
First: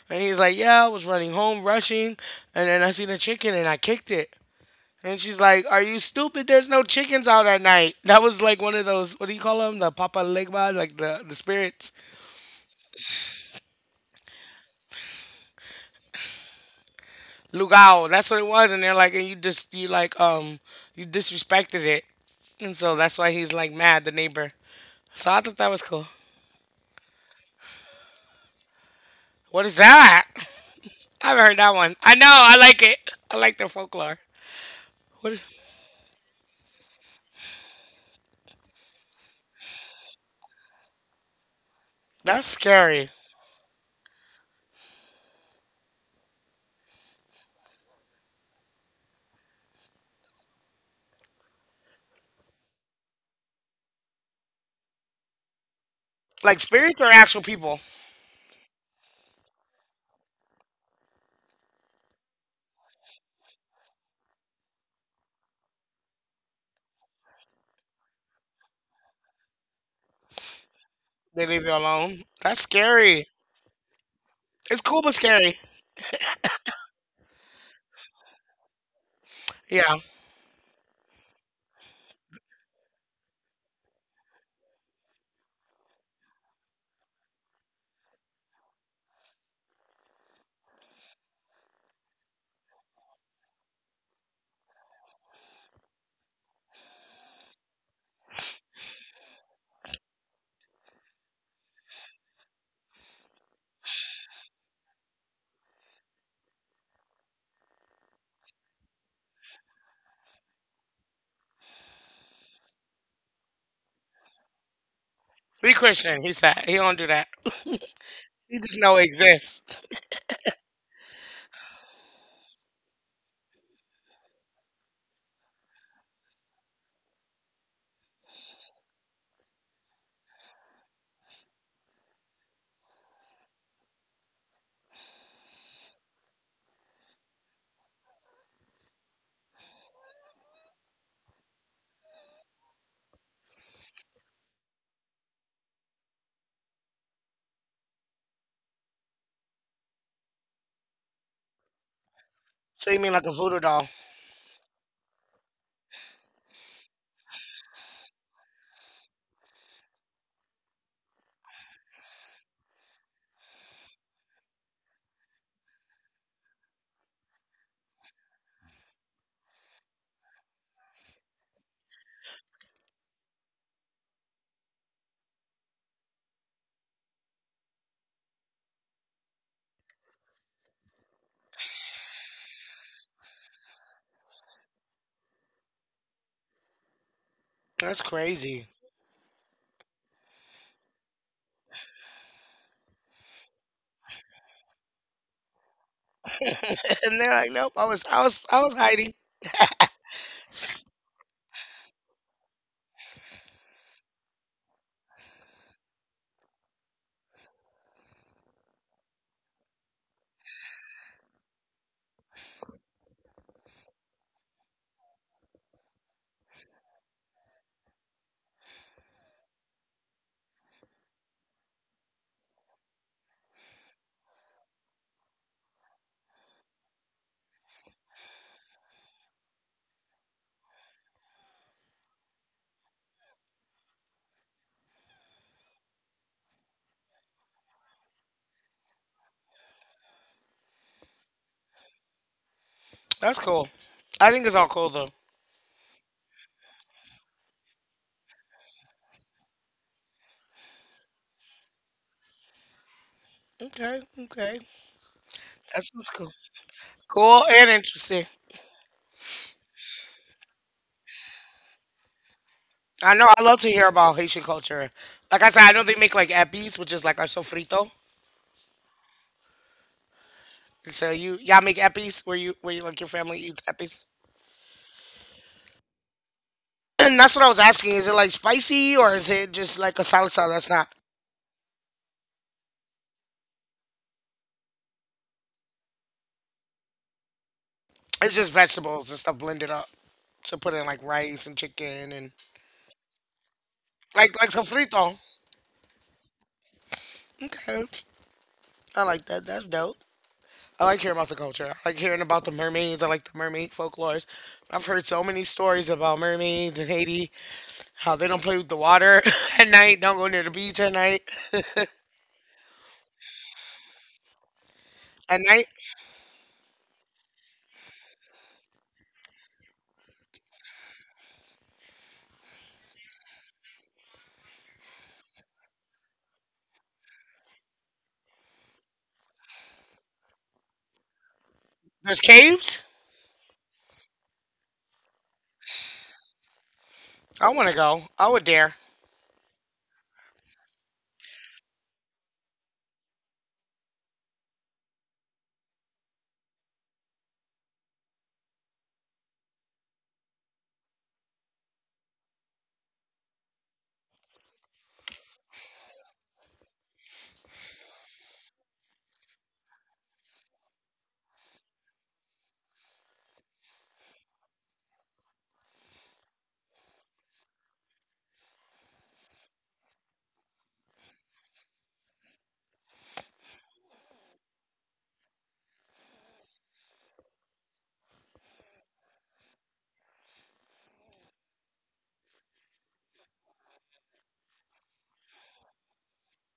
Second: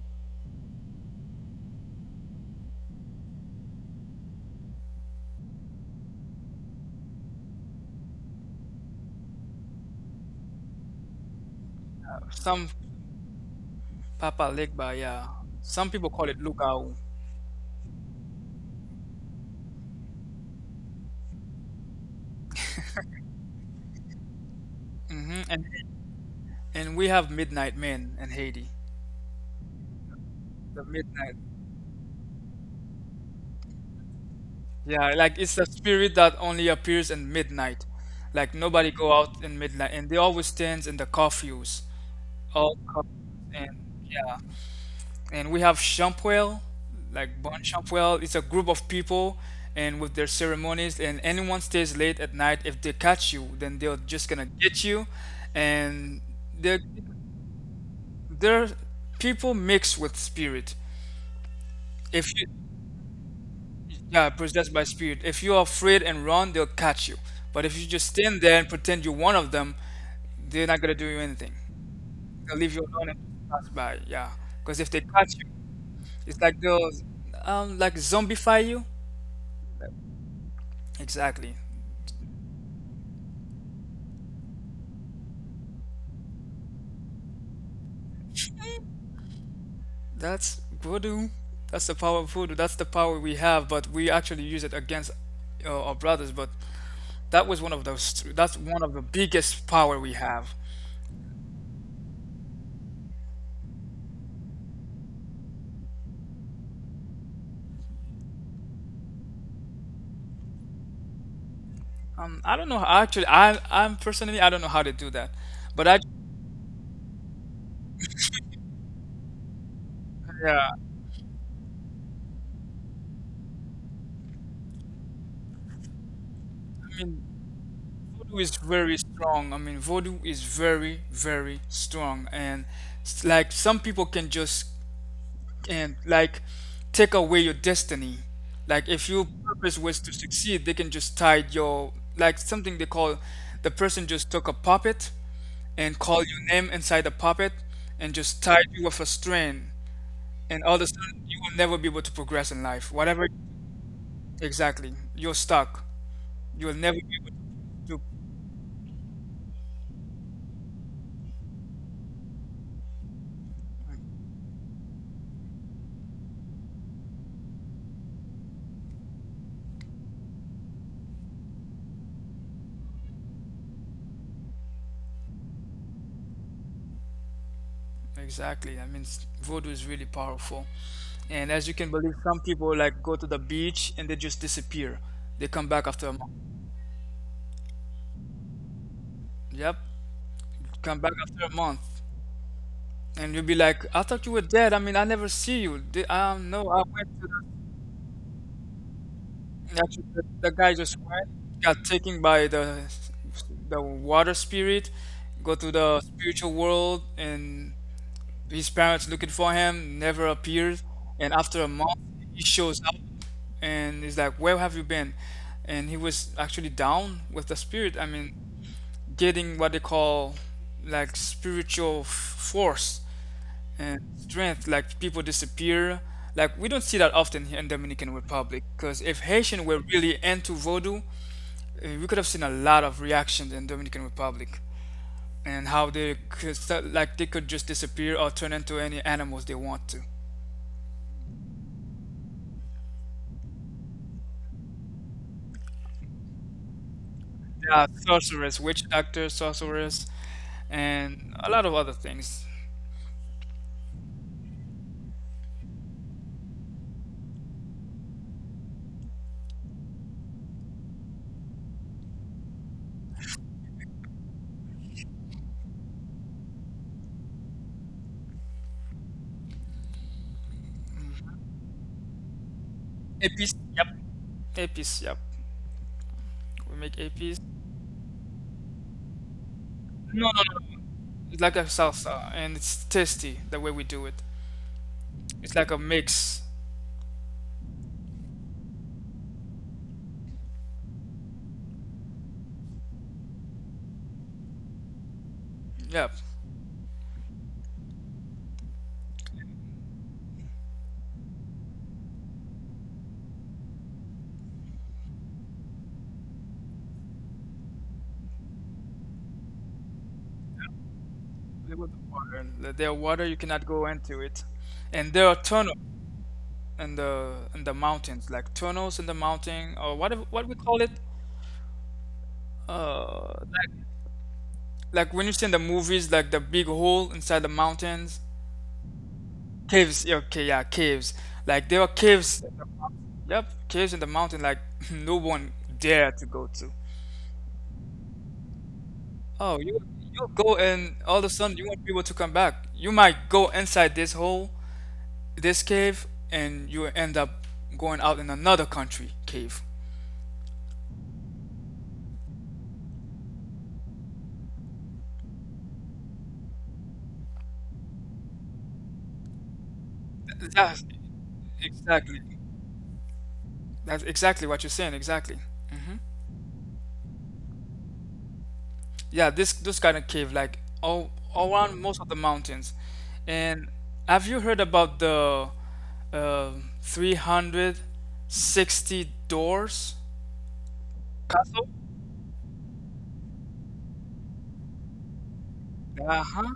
And he's like, yeah, I was running home, rushing. And then I seen a chicken and I kicked it. And she's like, are you stupid? There's no chickens out at night. That was like one of those, what do you call them? The Papa Legba, like the spirits. some Papa Legba. Yeah, some people call it Lugao. Lugao. That's what it was. And they're like, and you just you like you disrespected it, and so that's why he's like mad. The neighbor. So I Hmm. thought that was cool. And we have Midnight Men in Haiti. What is that? The I midnight. haven't heard that one. I know. I like it. I like their folklore. Yeah, What? like Is, it's a spirit that only appears in midnight. Like nobody go out in midnight, and they always stands in the curfews. that's All curfews, scary. and yeah, and we have Shampuel, like Bon Shampuel. It's a group of people, and with their ceremonies, and anyone stays late at night, if they catch you, then they're just gonna get you, and Like they're spirits are actual people. they're people mixed with spirit. If you yeah, possessed by spirit. If you're afraid and run, they'll catch you. But if you just stand there and pretend you're one of them, they're not gonna do you They anything. leave you alone. They'll That's leave you alone and scary. pass by. Yeah, because It's if they cool but catch you, scary. it's like they'll like zombify you. Yeah. Exactly. That's voodoo. That's the power of voodoo. That's the power we have, but we actually use it against our brothers. But that was one of those. That's one of the biggest power we have. I don't know actually, I'm personally I don't know how to do that, Be but I Christian. He said he don't do that. He just know it exists. yeah, voodoo is very strong. I mean, voodoo is very, very strong, and like some people can just and like take away your destiny. Like if your purpose was to succeed, they can just tie your like something they call the person just took a puppet and called your name inside the puppet and just tied you with a string, and all of a sudden you will never be able to progress in So life. you mean like Whatever a voodoo doll? exactly, you're stuck. You'll never be able to exactly. I mean, voodoo is really powerful. And as you can believe, some people like go to the beach and they just disappear. They come back after a month. That's crazy. Yep, come back after a month. And you'll be like, I thought you were dead. I mean, I never see you. They, no, I went and to they're the, like, nope. I was hiding. actually, the guy just went, got taken by the water spirit, go to the spiritual world, and his parents looking for him, never appears. And after a month, he shows up and is like, where have you been? And he was actually down with the spirit. I mean, getting what they call like spiritual force and strength. Like people disappear. Like we don't see that often here in Dominican Republic. Because if Haitian were really into voodoo, we could have seen a lot of reactions in Dominican Republic and how they could start, like they could just disappear or turn into any animals they want to. That's cool. I think it's all cool though. Yeah, sorceress, witch doctor, sorceress, and a lot of other things. Okay, okay. That's what's cool. Cool and interesting. I know I love to hear about Haitian culture. Like I said, I know they make like epis, which is like our sofrito. So you y'all make epis where you like your family APs, eats yep. epis. APs, yep. We make And that's APs. what I was asking. Is it like spicy or is it just like a No, no, salsa that's no. not It's like a salsa, and it's tasty the way we do it. It's like a mix. it's just vegetables and stuff blended up. So put in like rice and chicken and like sofrito. Yep. Okay. I like that. That's dope. I like hearing about the culture. I like hearing about the mermaids. I like the mermaid folklores. I've heard so many stories about mermaids in Haiti, how they don't play with the water at night, don't go near the beach at night. There was at water. There are water you cannot go into it, and there are night, tunnels in the mountains, like tunnels in the mountain, or what we call it. Uh, like, like when you see in the movies, like the big hole inside the mountains. Caves, yeah, okay, yeah, caves. Like there were there's caves in the caves. mount- yep, caves in the mountain. Like no one dared to go to. I want to go. I would dare. Oh, you go and all of a sudden you want people to come back. You might go inside this hole, this cave, and you end up going out in another country cave. That's exactly. That's exactly what you're saying. Exactly. Yeah, this those kind of cave like all around most of the mountains. And have you heard about the uh, 360 doors castle? Uh-huh.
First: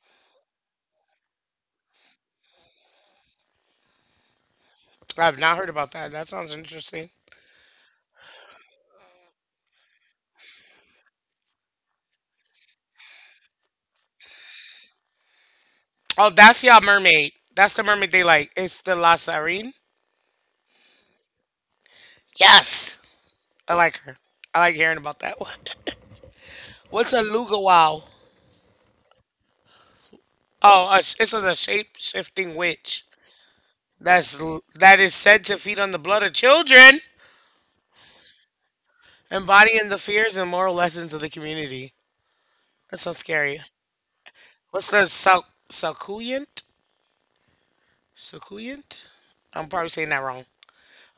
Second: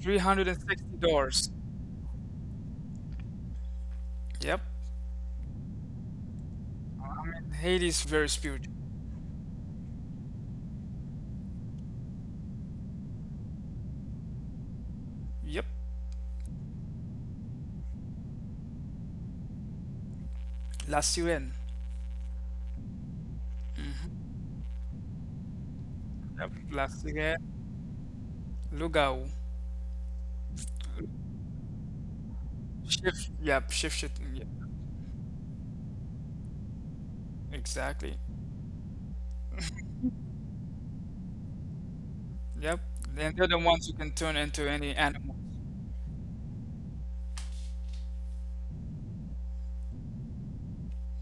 360 doors. Yep. I have not heard about that. That sounds interesting. I mean, Haiti is very spiritual. Yep. Oh, that's y'all mermaid. That's the mermaid they like. It's the La Sarine. La Sirène. Yes, I like her. I like hearing about that one. Yep. La What's a Sirène. lugawow? Lugao. Oh, a, it's a shape shifting witch. Shift. Yep. Shift shifting. That's Yep. that is said to feed on the blood of children, Exactly. embodying the fears and moral lessons of the community. Yep. That's so And they're the scary. ones who can turn into What's any the animal. sal- succulent? Succulent? I'm probably saying that wrong.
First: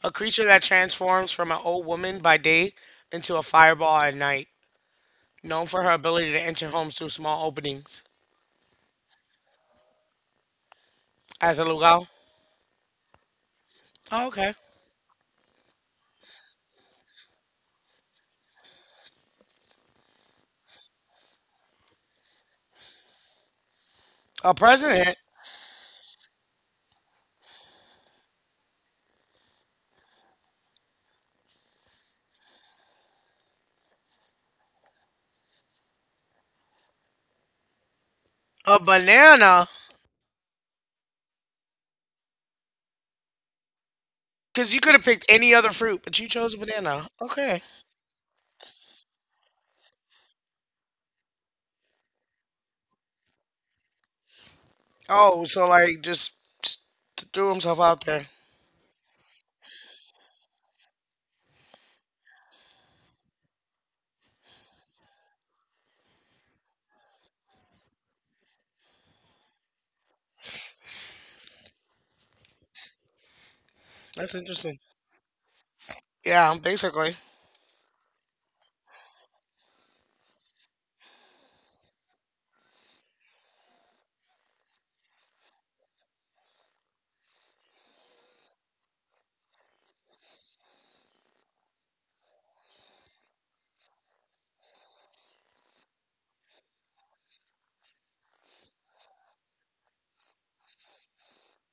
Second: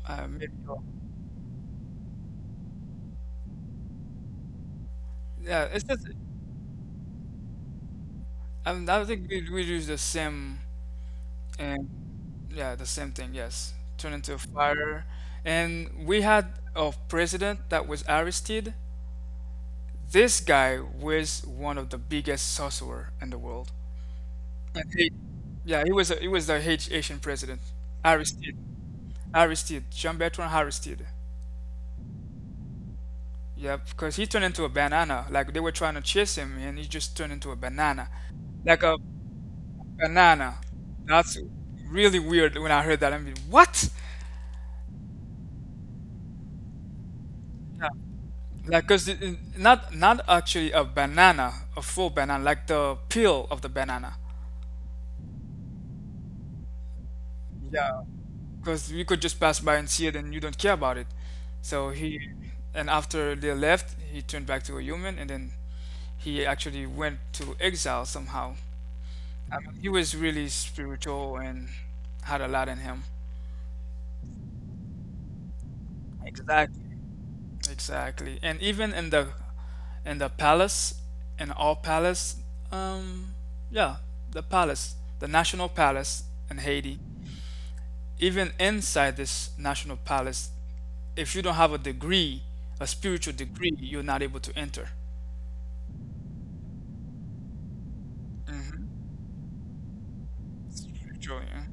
A creature maybe, that or- transforms from an old woman by day into a fireball at night, yeah. known for It's her just. ability to enter homes through small openings. I think we use the same As a and luau. yeah, the same thing. Yes, turn Oh, into a okay. fire. And we had a president that was Aristide. This guy was one of the biggest sorcerer in the world. A And he, president. yeah, he was a, he was the Haitian president, Aristide. Aristide, Jean-Bertrand Aristide. Yeah, because he turned into a banana. Like they were trying to chase him, and he just turned into a banana, A like a banana. banana. That's really weird when I heard that. I mean, what? Because you could have picked any other fruit, but you chose a banana. Okay. Yeah, like because not not actually a banana, a full banana, like the peel of the banana. Oh, so like just threw himself Yeah, out there. because you could just pass by and see it, and you don't care about it. So he, and after they left, he turned back to a human, and then he actually went to exile somehow. I mean, he was really spiritual and had a lot in him. That's interesting. Yeah, Exactly. basically. Exactly. And even in the palace, in our palace, um, yeah, the palace, the national palace in Haiti, even inside this national palace, if you don't have a degree, a spiritual degree, you're not able to enter. Hmm. Spiritual, yeah.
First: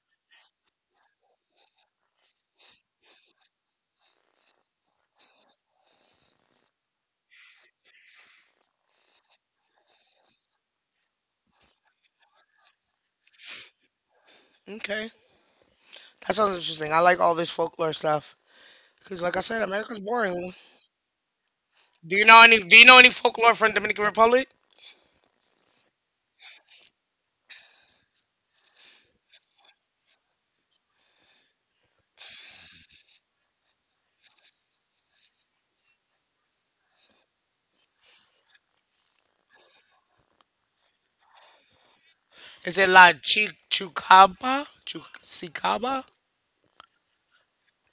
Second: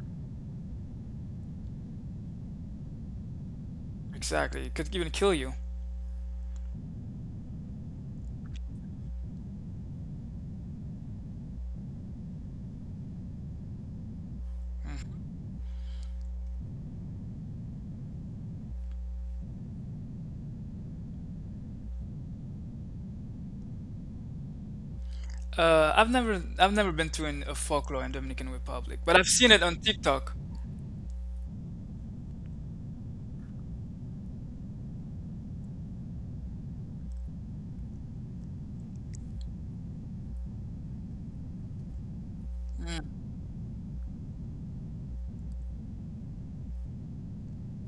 Exactly. It could even kill you. Okay. That sounds interesting. I like all this folklore stuff. Cause like I said, America's boring. Do you know any folklore from Dominican Republic? I've never been to an, a folklore in Dominican Republic, but I've seen it on TikTok. Is it La Chi Chucaba? Chu Sicaba?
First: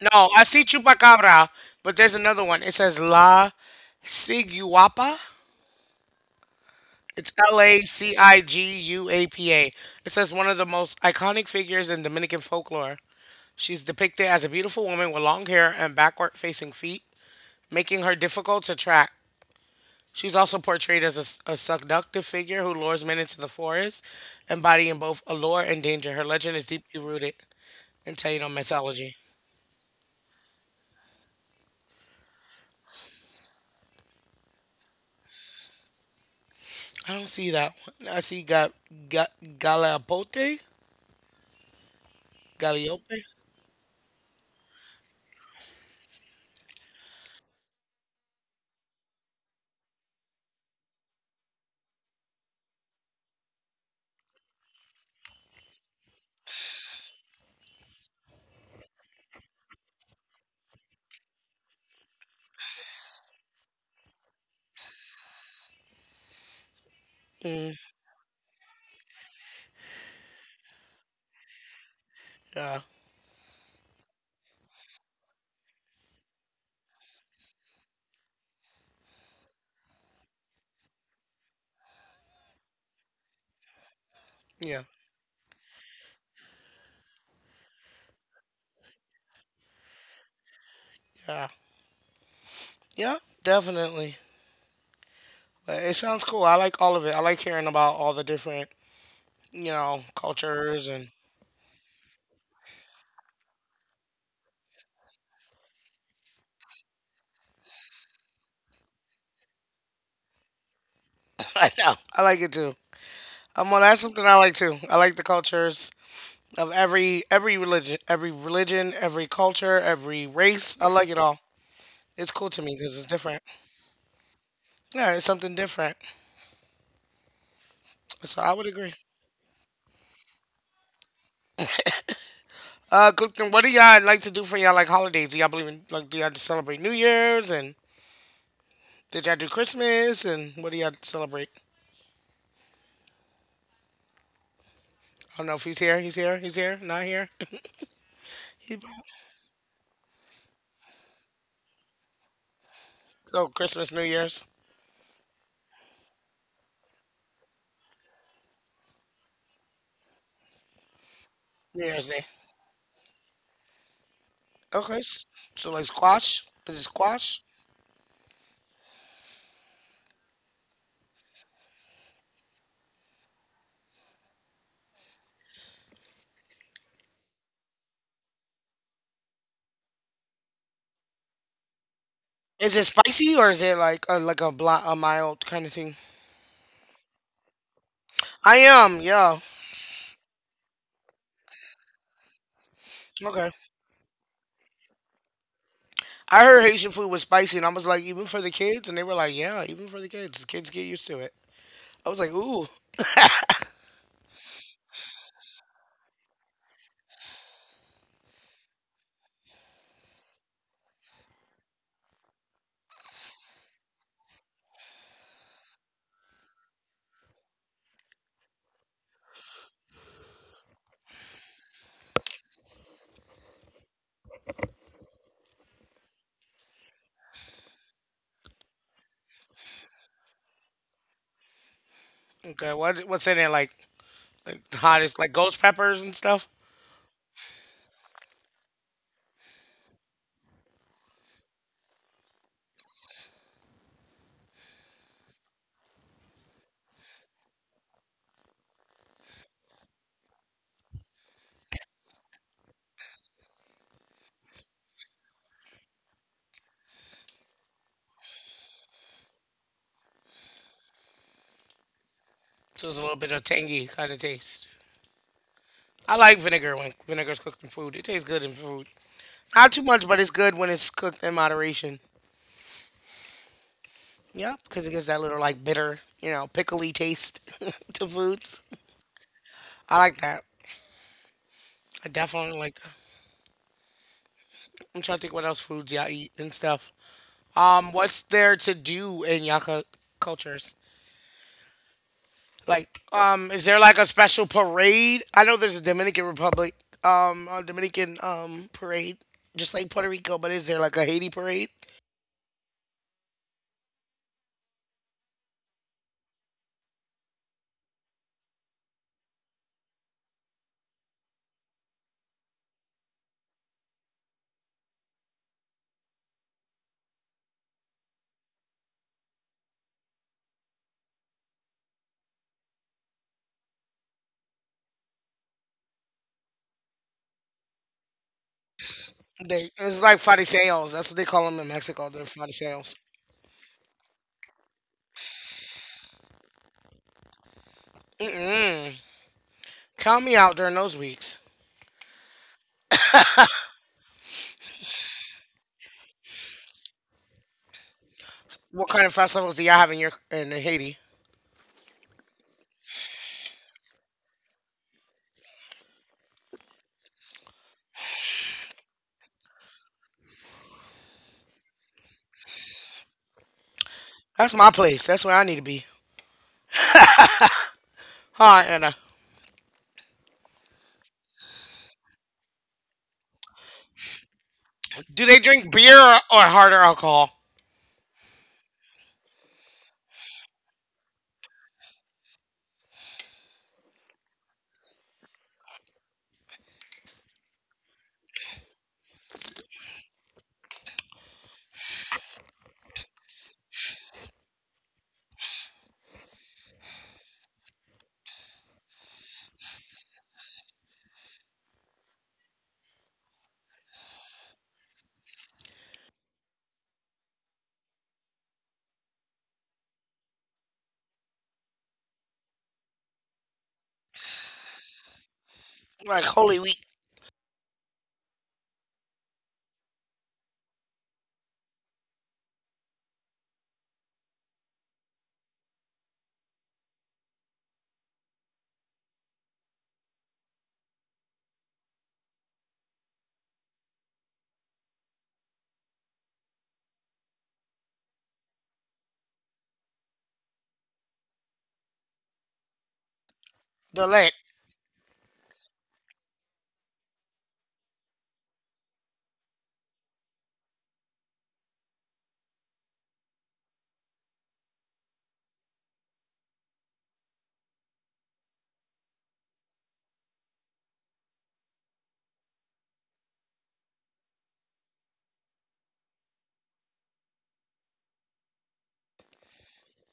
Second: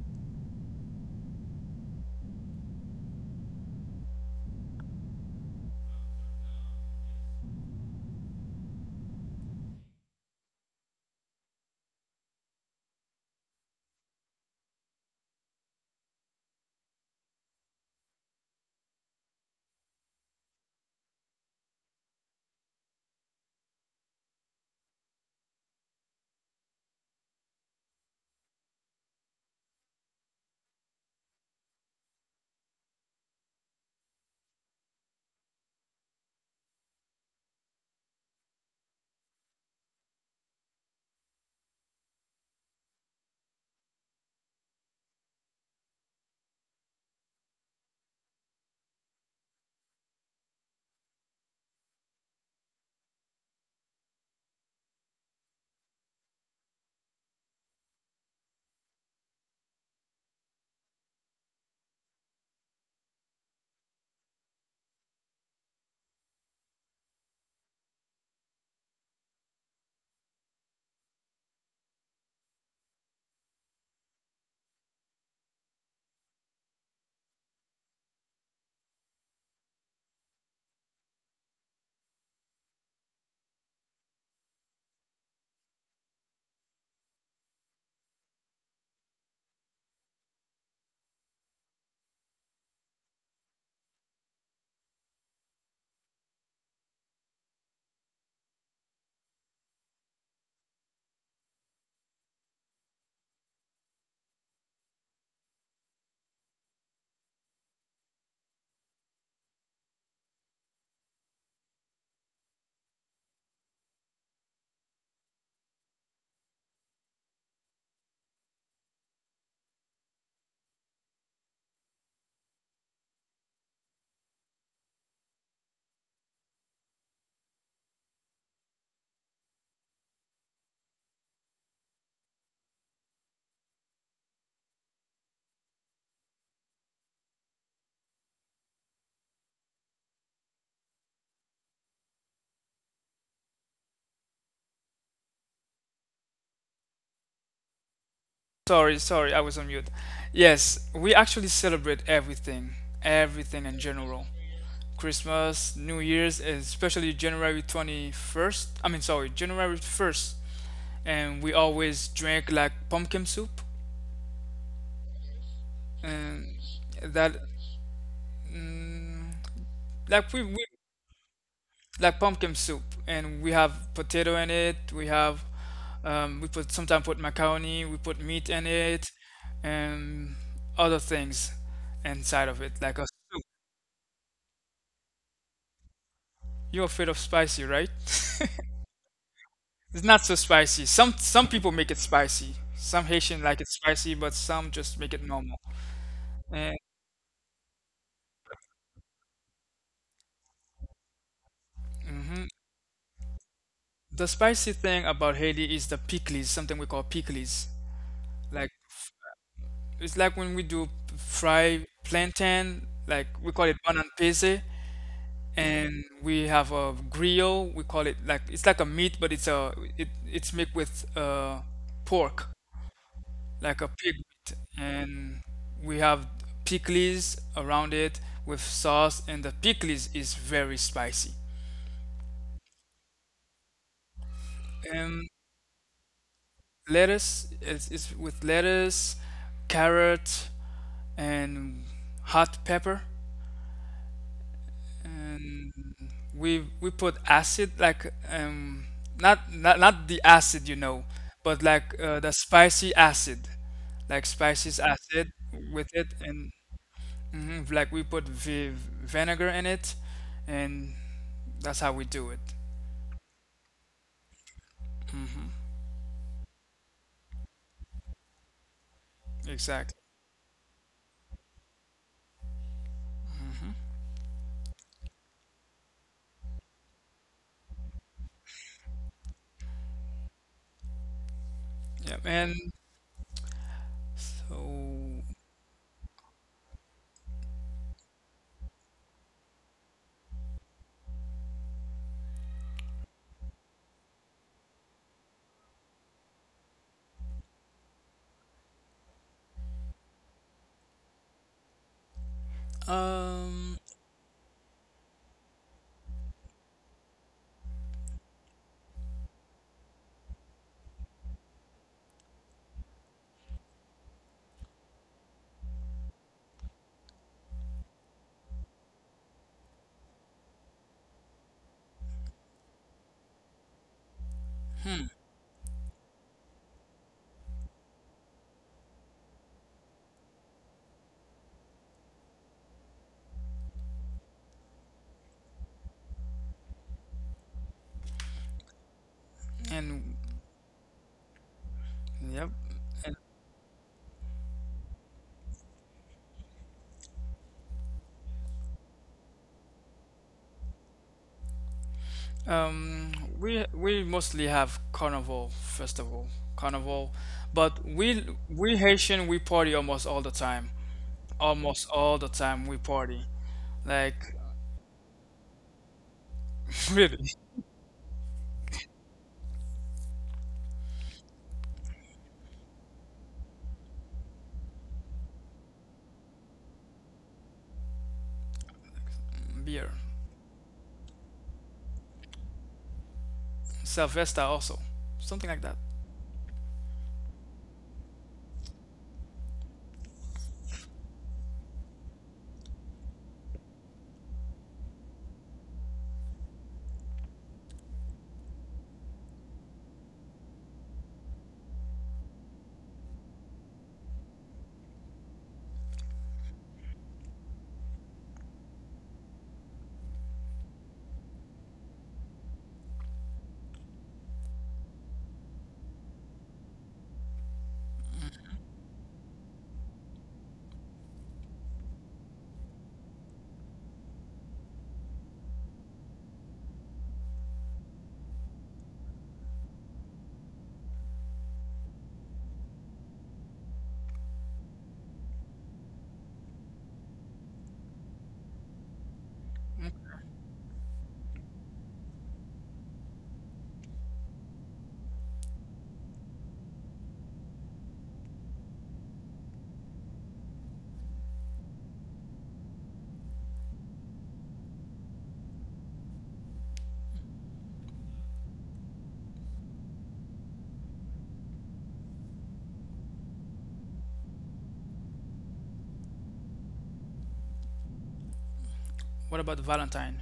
No, I see Chupacabra, but there's another one. It says La Ciguapa. It's Ciguapa. It says one of the most iconic figures in Dominican folklore. She's depicted as a beautiful woman with long hair and backward facing feet, making her difficult to track. She's also portrayed as a seductive figure who lures men into the forest, embodying both allure and danger. Her legend is deeply rooted in Taino mythology. I don't see that one. I see Galeopote? Galeope? Mm, yeah, yeah, yeah, yeah, definitely. But it sounds cool. I like all of it. I like hearing about all the different, you know, cultures and I know. I like it too. Well, that's something I like too. I like the cultures of every religion, every culture, every race. I like it all. It's cool to me because it's different. Yeah, it's something different. So I would agree. Clifton, what do y'all like to do for y'all like holidays? Do y'all believe in like do y'all just celebrate New Year's and did y'all do Christmas and what do y'all celebrate? I don't know if he's here. He's here. He's here. Not here. He- Sorry, sorry, I was on mute. Yes, we actually celebrate everything, so everything in Christmas, New general. Year's, Christmas, New Year's, especially January 21st. I mean, sorry, January 1st. And we New always Year's Day. drink like pumpkin soup. Okay, s- so like squash. And Is it that, squash? mm, like, we like pumpkin soup, and we have potato in it. We have we put sometimes put macaroni. We put meat in it, and other things inside of it, Is it like a spicy soup. or is it like a bl- a mild kind of thing? You're afraid of spicy, right? I am, yeah. It's not so spicy. Some people make it spicy. Some Haitian Okay. like it spicy, but some just make it normal. I heard And Haitian food was spicy, and I was like, even for the kids, and they were like, yeah, even for the kids get used to it. I was like, ooh, the spicy thing about Haiti is the pickles, something we call pickles. Like it's like when we do fry plantain, like we call it banan pese. And we have a grill. We call it like it's like a meat, but it's made with pork, like a pig meat, and we have pickles around it with sauce, and the pickles is very spicy. okay. What what's in it? Like the hottest, And like ghost peppers and stuff. lettuce is with lettuce, carrot, and hot pepper. And we put acid like not not the acid you know but like the spicy acid like spices acid with it and mhm, like we put vinegar in it and that's how we do it So it's a little bit of tangy kind of taste. I like vinegar when vinegar's cooked in food. It tastes good in food. Not too exactly much, but it's good when it's cooked in moderation. Yeah, because it gives that little like bitter, you know, pickly taste to foods. I like that. I yep and definitely like I'm trying so to think what else foods y'all eat and stuff. What's there to do in y'all cultures? Like, is there like a special parade? I know there's a Dominican Republic, a Dominican parade, just like Puerto Rico. But is there like a Haiti parade? um They, it's like fariseos. That's what they call them in Mexico. They're fariseos. Mm-mm. and Count me out during those weeks. yep. What kind of festivals do y'all have in your in Haiti? Um, we mostly have carnival festival, carnival, but we Haitian we party almost all the time, almost all the time we party, like That's my place. That's where I need to be. really Hi, Anna. Do they drink beer or harder alcohol? beer, Sylvester also, something like that. Like Holy Week, the Lent, What about Valentine?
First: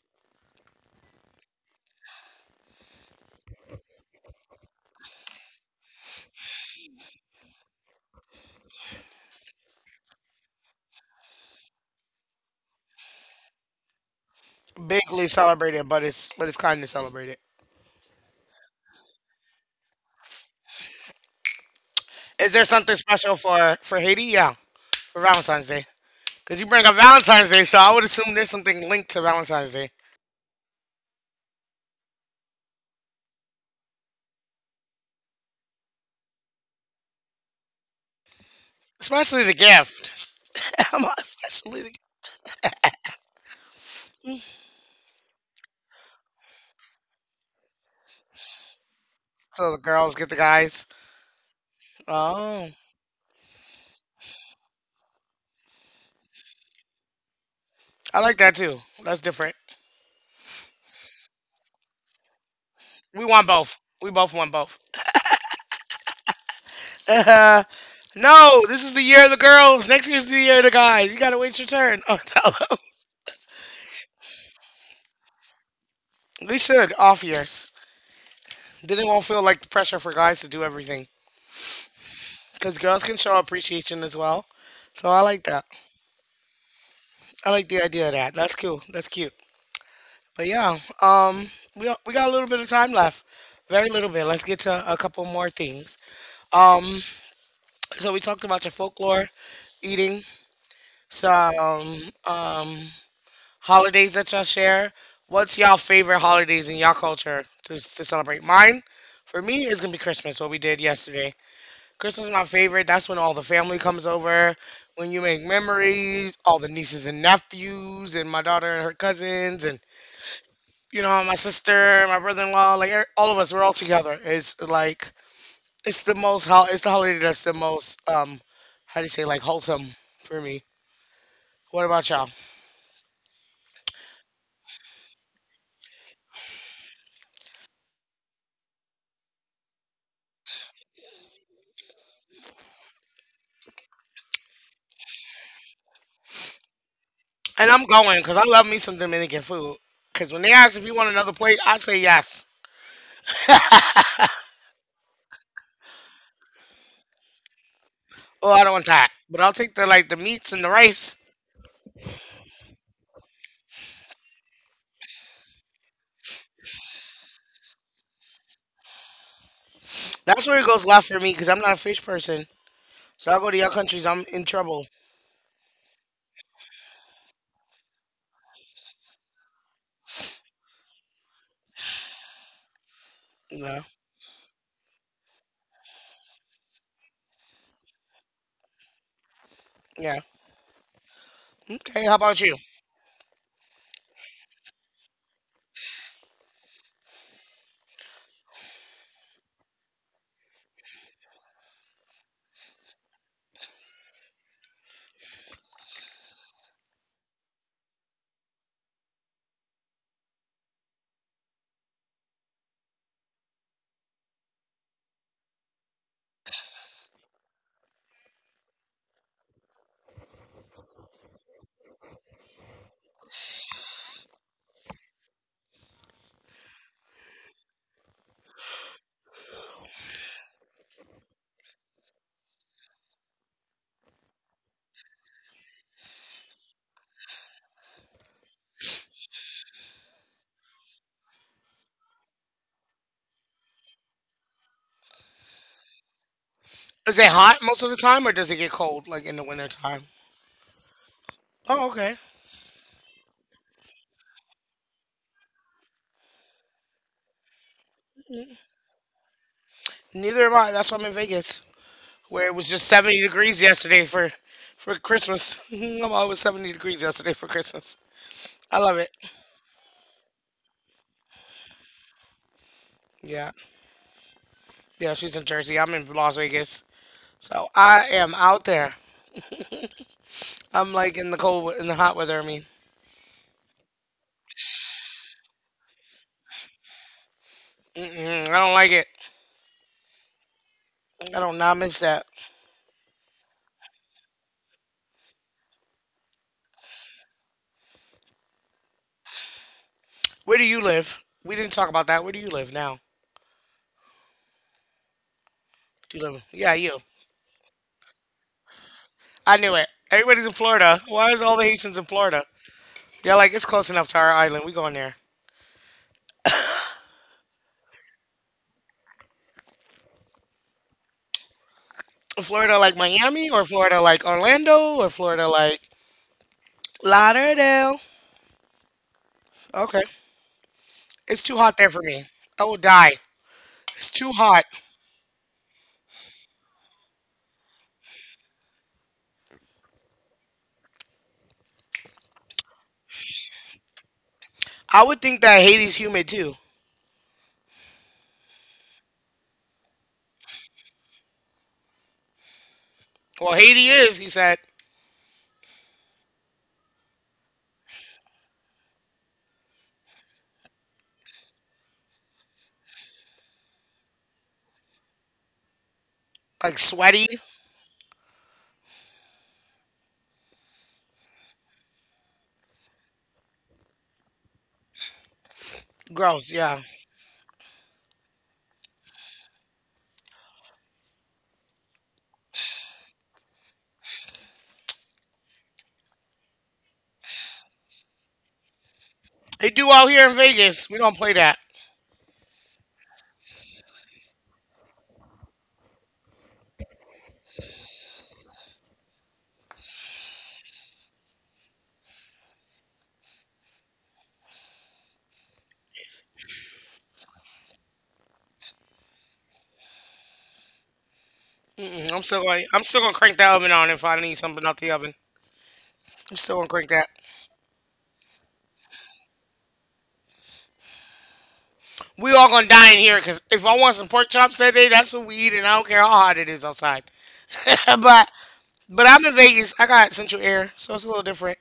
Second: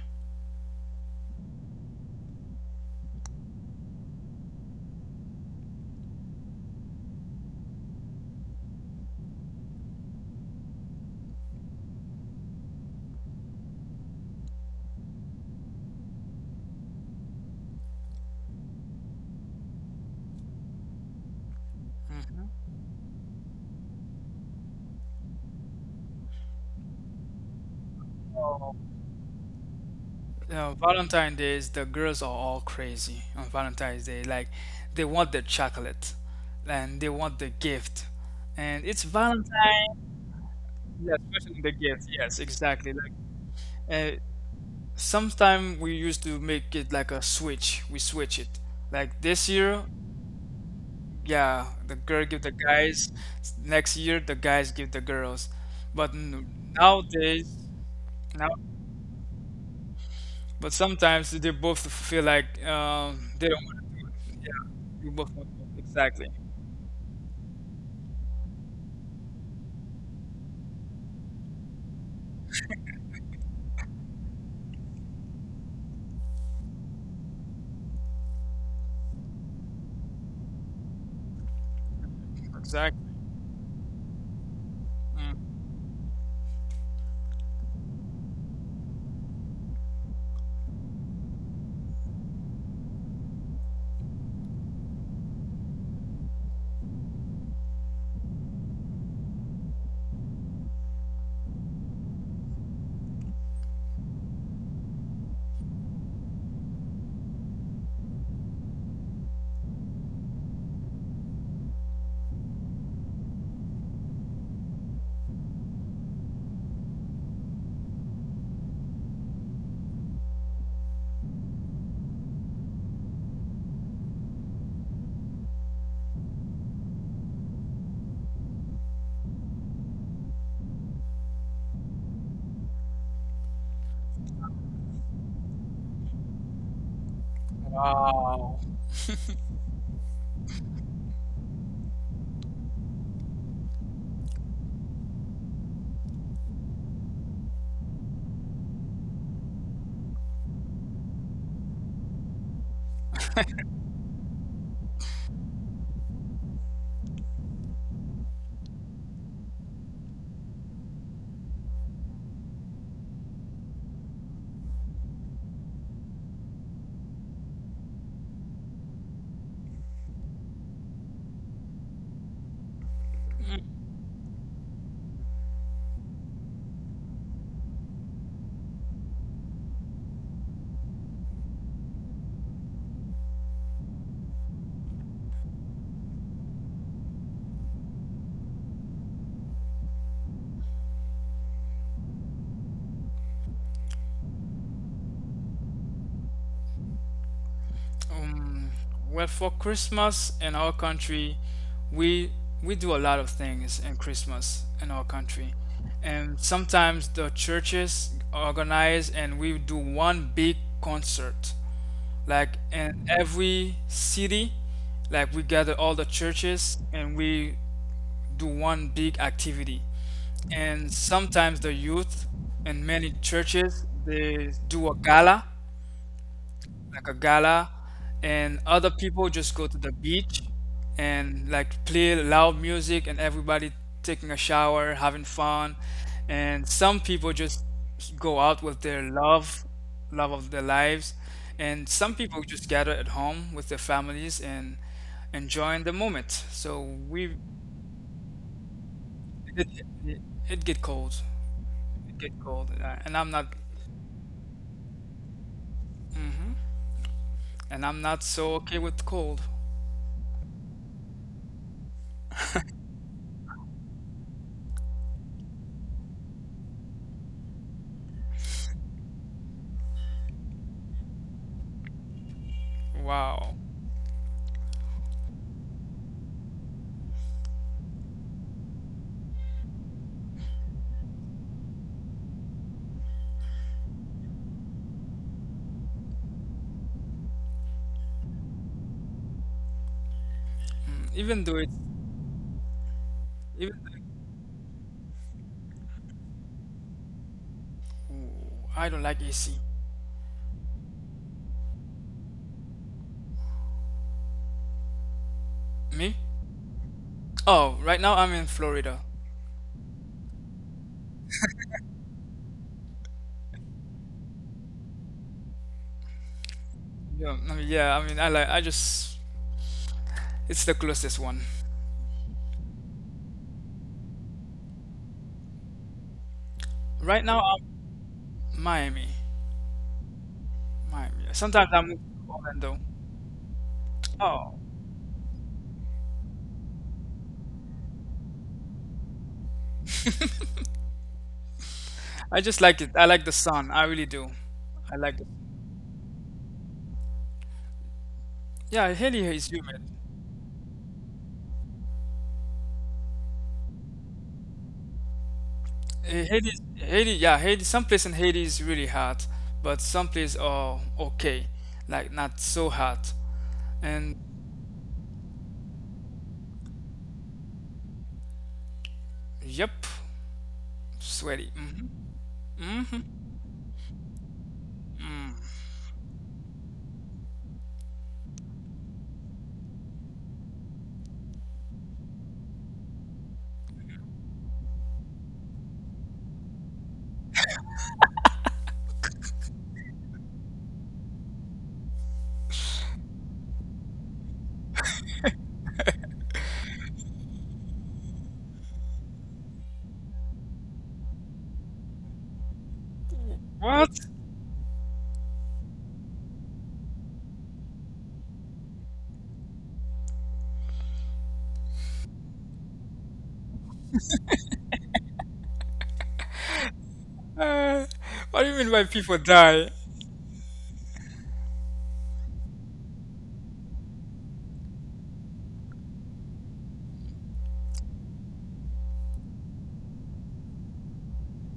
bigly celebrated, but it's kind of celebrated. Is there something special for Haiti? Yeah, for Valentine's Day, because you bring up Valentine's Day, so I would assume there's something linked to Valentine's Day, You know, Valentine days, the girls are all crazy on Valentine's Day. Like, they want the chocolate and they want the gift. And it's especially the Valentine. gift. Yeah, especially the especially the gift. Yes, exactly. Like, Uh, sometime we used to make it like a switch. We switch it. Like this so the year, girls get the guys. yeah, the girl give the Oh, guys. Next year, the guys give the girls. But n- Nowadays, I like now, that too. That's different. but sometimes they both feel like We want they don't both. want to do We it. both want both. Yeah, you both want to do it. Exactly. Uh, no, this is the year of the girls. Next year's the year of the guys. You gotta wait your turn. Oh, tell them. We should off years. Didn't won't feel like the pressure for guys to do everything because Exactly. girls can show appreciation as well. So I like Mm. that. I like the idea of that. That's cool. That's cute. But yeah, we got a little bit of time left. Very little bit. Let's get to a couple more things. Um, so we talked about your folklore, eating, some holidays that y'all share. What's y'all favorite holidays in y'all culture to celebrate? Mine, for me, is gonna be Christmas. What we did yesterday. Christmas is my favorite. That's when all the family comes over, when you make memories, all the nieces and nephews, and my daughter and her cousins, and you know, my sister, my brother in law, like all of us, we're all together. It's like, it's the most, hol- it's the holiday that's the most, how do you say, like wholesome for me. What about y'all? Wow. And I'm going because I love me some Dominican food. Because when they ask if you want another plate, I say yes. Oh, I don't want that. But I'll take the like the meats and the rice. That's where it goes left for me because I'm not a fish person. So I go to your countries, I'm in trouble. Yeah. Yeah. Okay. How about you? Um, well, for Christmas in our country, we we do a lot of things in Christmas in our country, and sometimes the churches organize and we do one big concert. Like in every city, like we gather all the churches and we do one big activity. And sometimes the youth in many churches they do a gala like a gala, and other people just go to the beach and like play loud music and everybody taking a shower, having fun. And some people just go out with their love, love of their lives. And some people just gather at home with their families and enjoying the moment. So Is it we hot most of the time, or does it get cold like in the it, winter time? it, it get cold. Oh, It okay. get cold. And I'm not so okay with cold. Neither am I. That's why I'm in Vegas, where it was just 70 degrees yesterday for Christmas. I'm always 70 degrees yesterday for Christmas. I love it. Yeah. Wow. Yeah, she's in Jersey. I'm in Las Vegas. So I am out there. I'm like in the cold, in the hot weather, I mean. Mm-mm, I don't like it. I Even though don't it's not miss that. even I don't like AC. Where do you live? We didn't talk about that. Where do you live now? Me? Two dozen. Yeah, you. Oh, right now I'm in Florida. I knew it. Everybody's in Florida. Why is all the Haitians in Florida? Yeah, like it's close enough to our island. We going there. Yeah, I mean, I like, I just, it's the closest one. Florida like Miami or Florida like Orlando or Florida like Right now I'm Lauderdale. Miami. Okay. Miami. It's too Sometimes hot I am there to for me. I will Orlando. die. It's too Oh, hot. I just like it. I like the sun. I really do. I I like would it. think that Haiti's humid too. Yeah, Haiti is humid. Well, Haiti is, he said. Yeah, Haiti. Some places in Haiti is really hot, but some places are okay, like not so hot. And Like sweaty. yep, sweaty. Hmm mm Gross, yeah. They do out here in Vegas. We don't play that. What? Mm-mm, I'm still gonna crank that oven on if I need something out the oven. I'm still gonna crank that. Uh, what do you mean by people die? We all gonna die in here because if I want some pork chops that day, that's what we eat, and I don't care how hot it is outside. but but I'm in Vegas. I got Central Air, so it's a little different.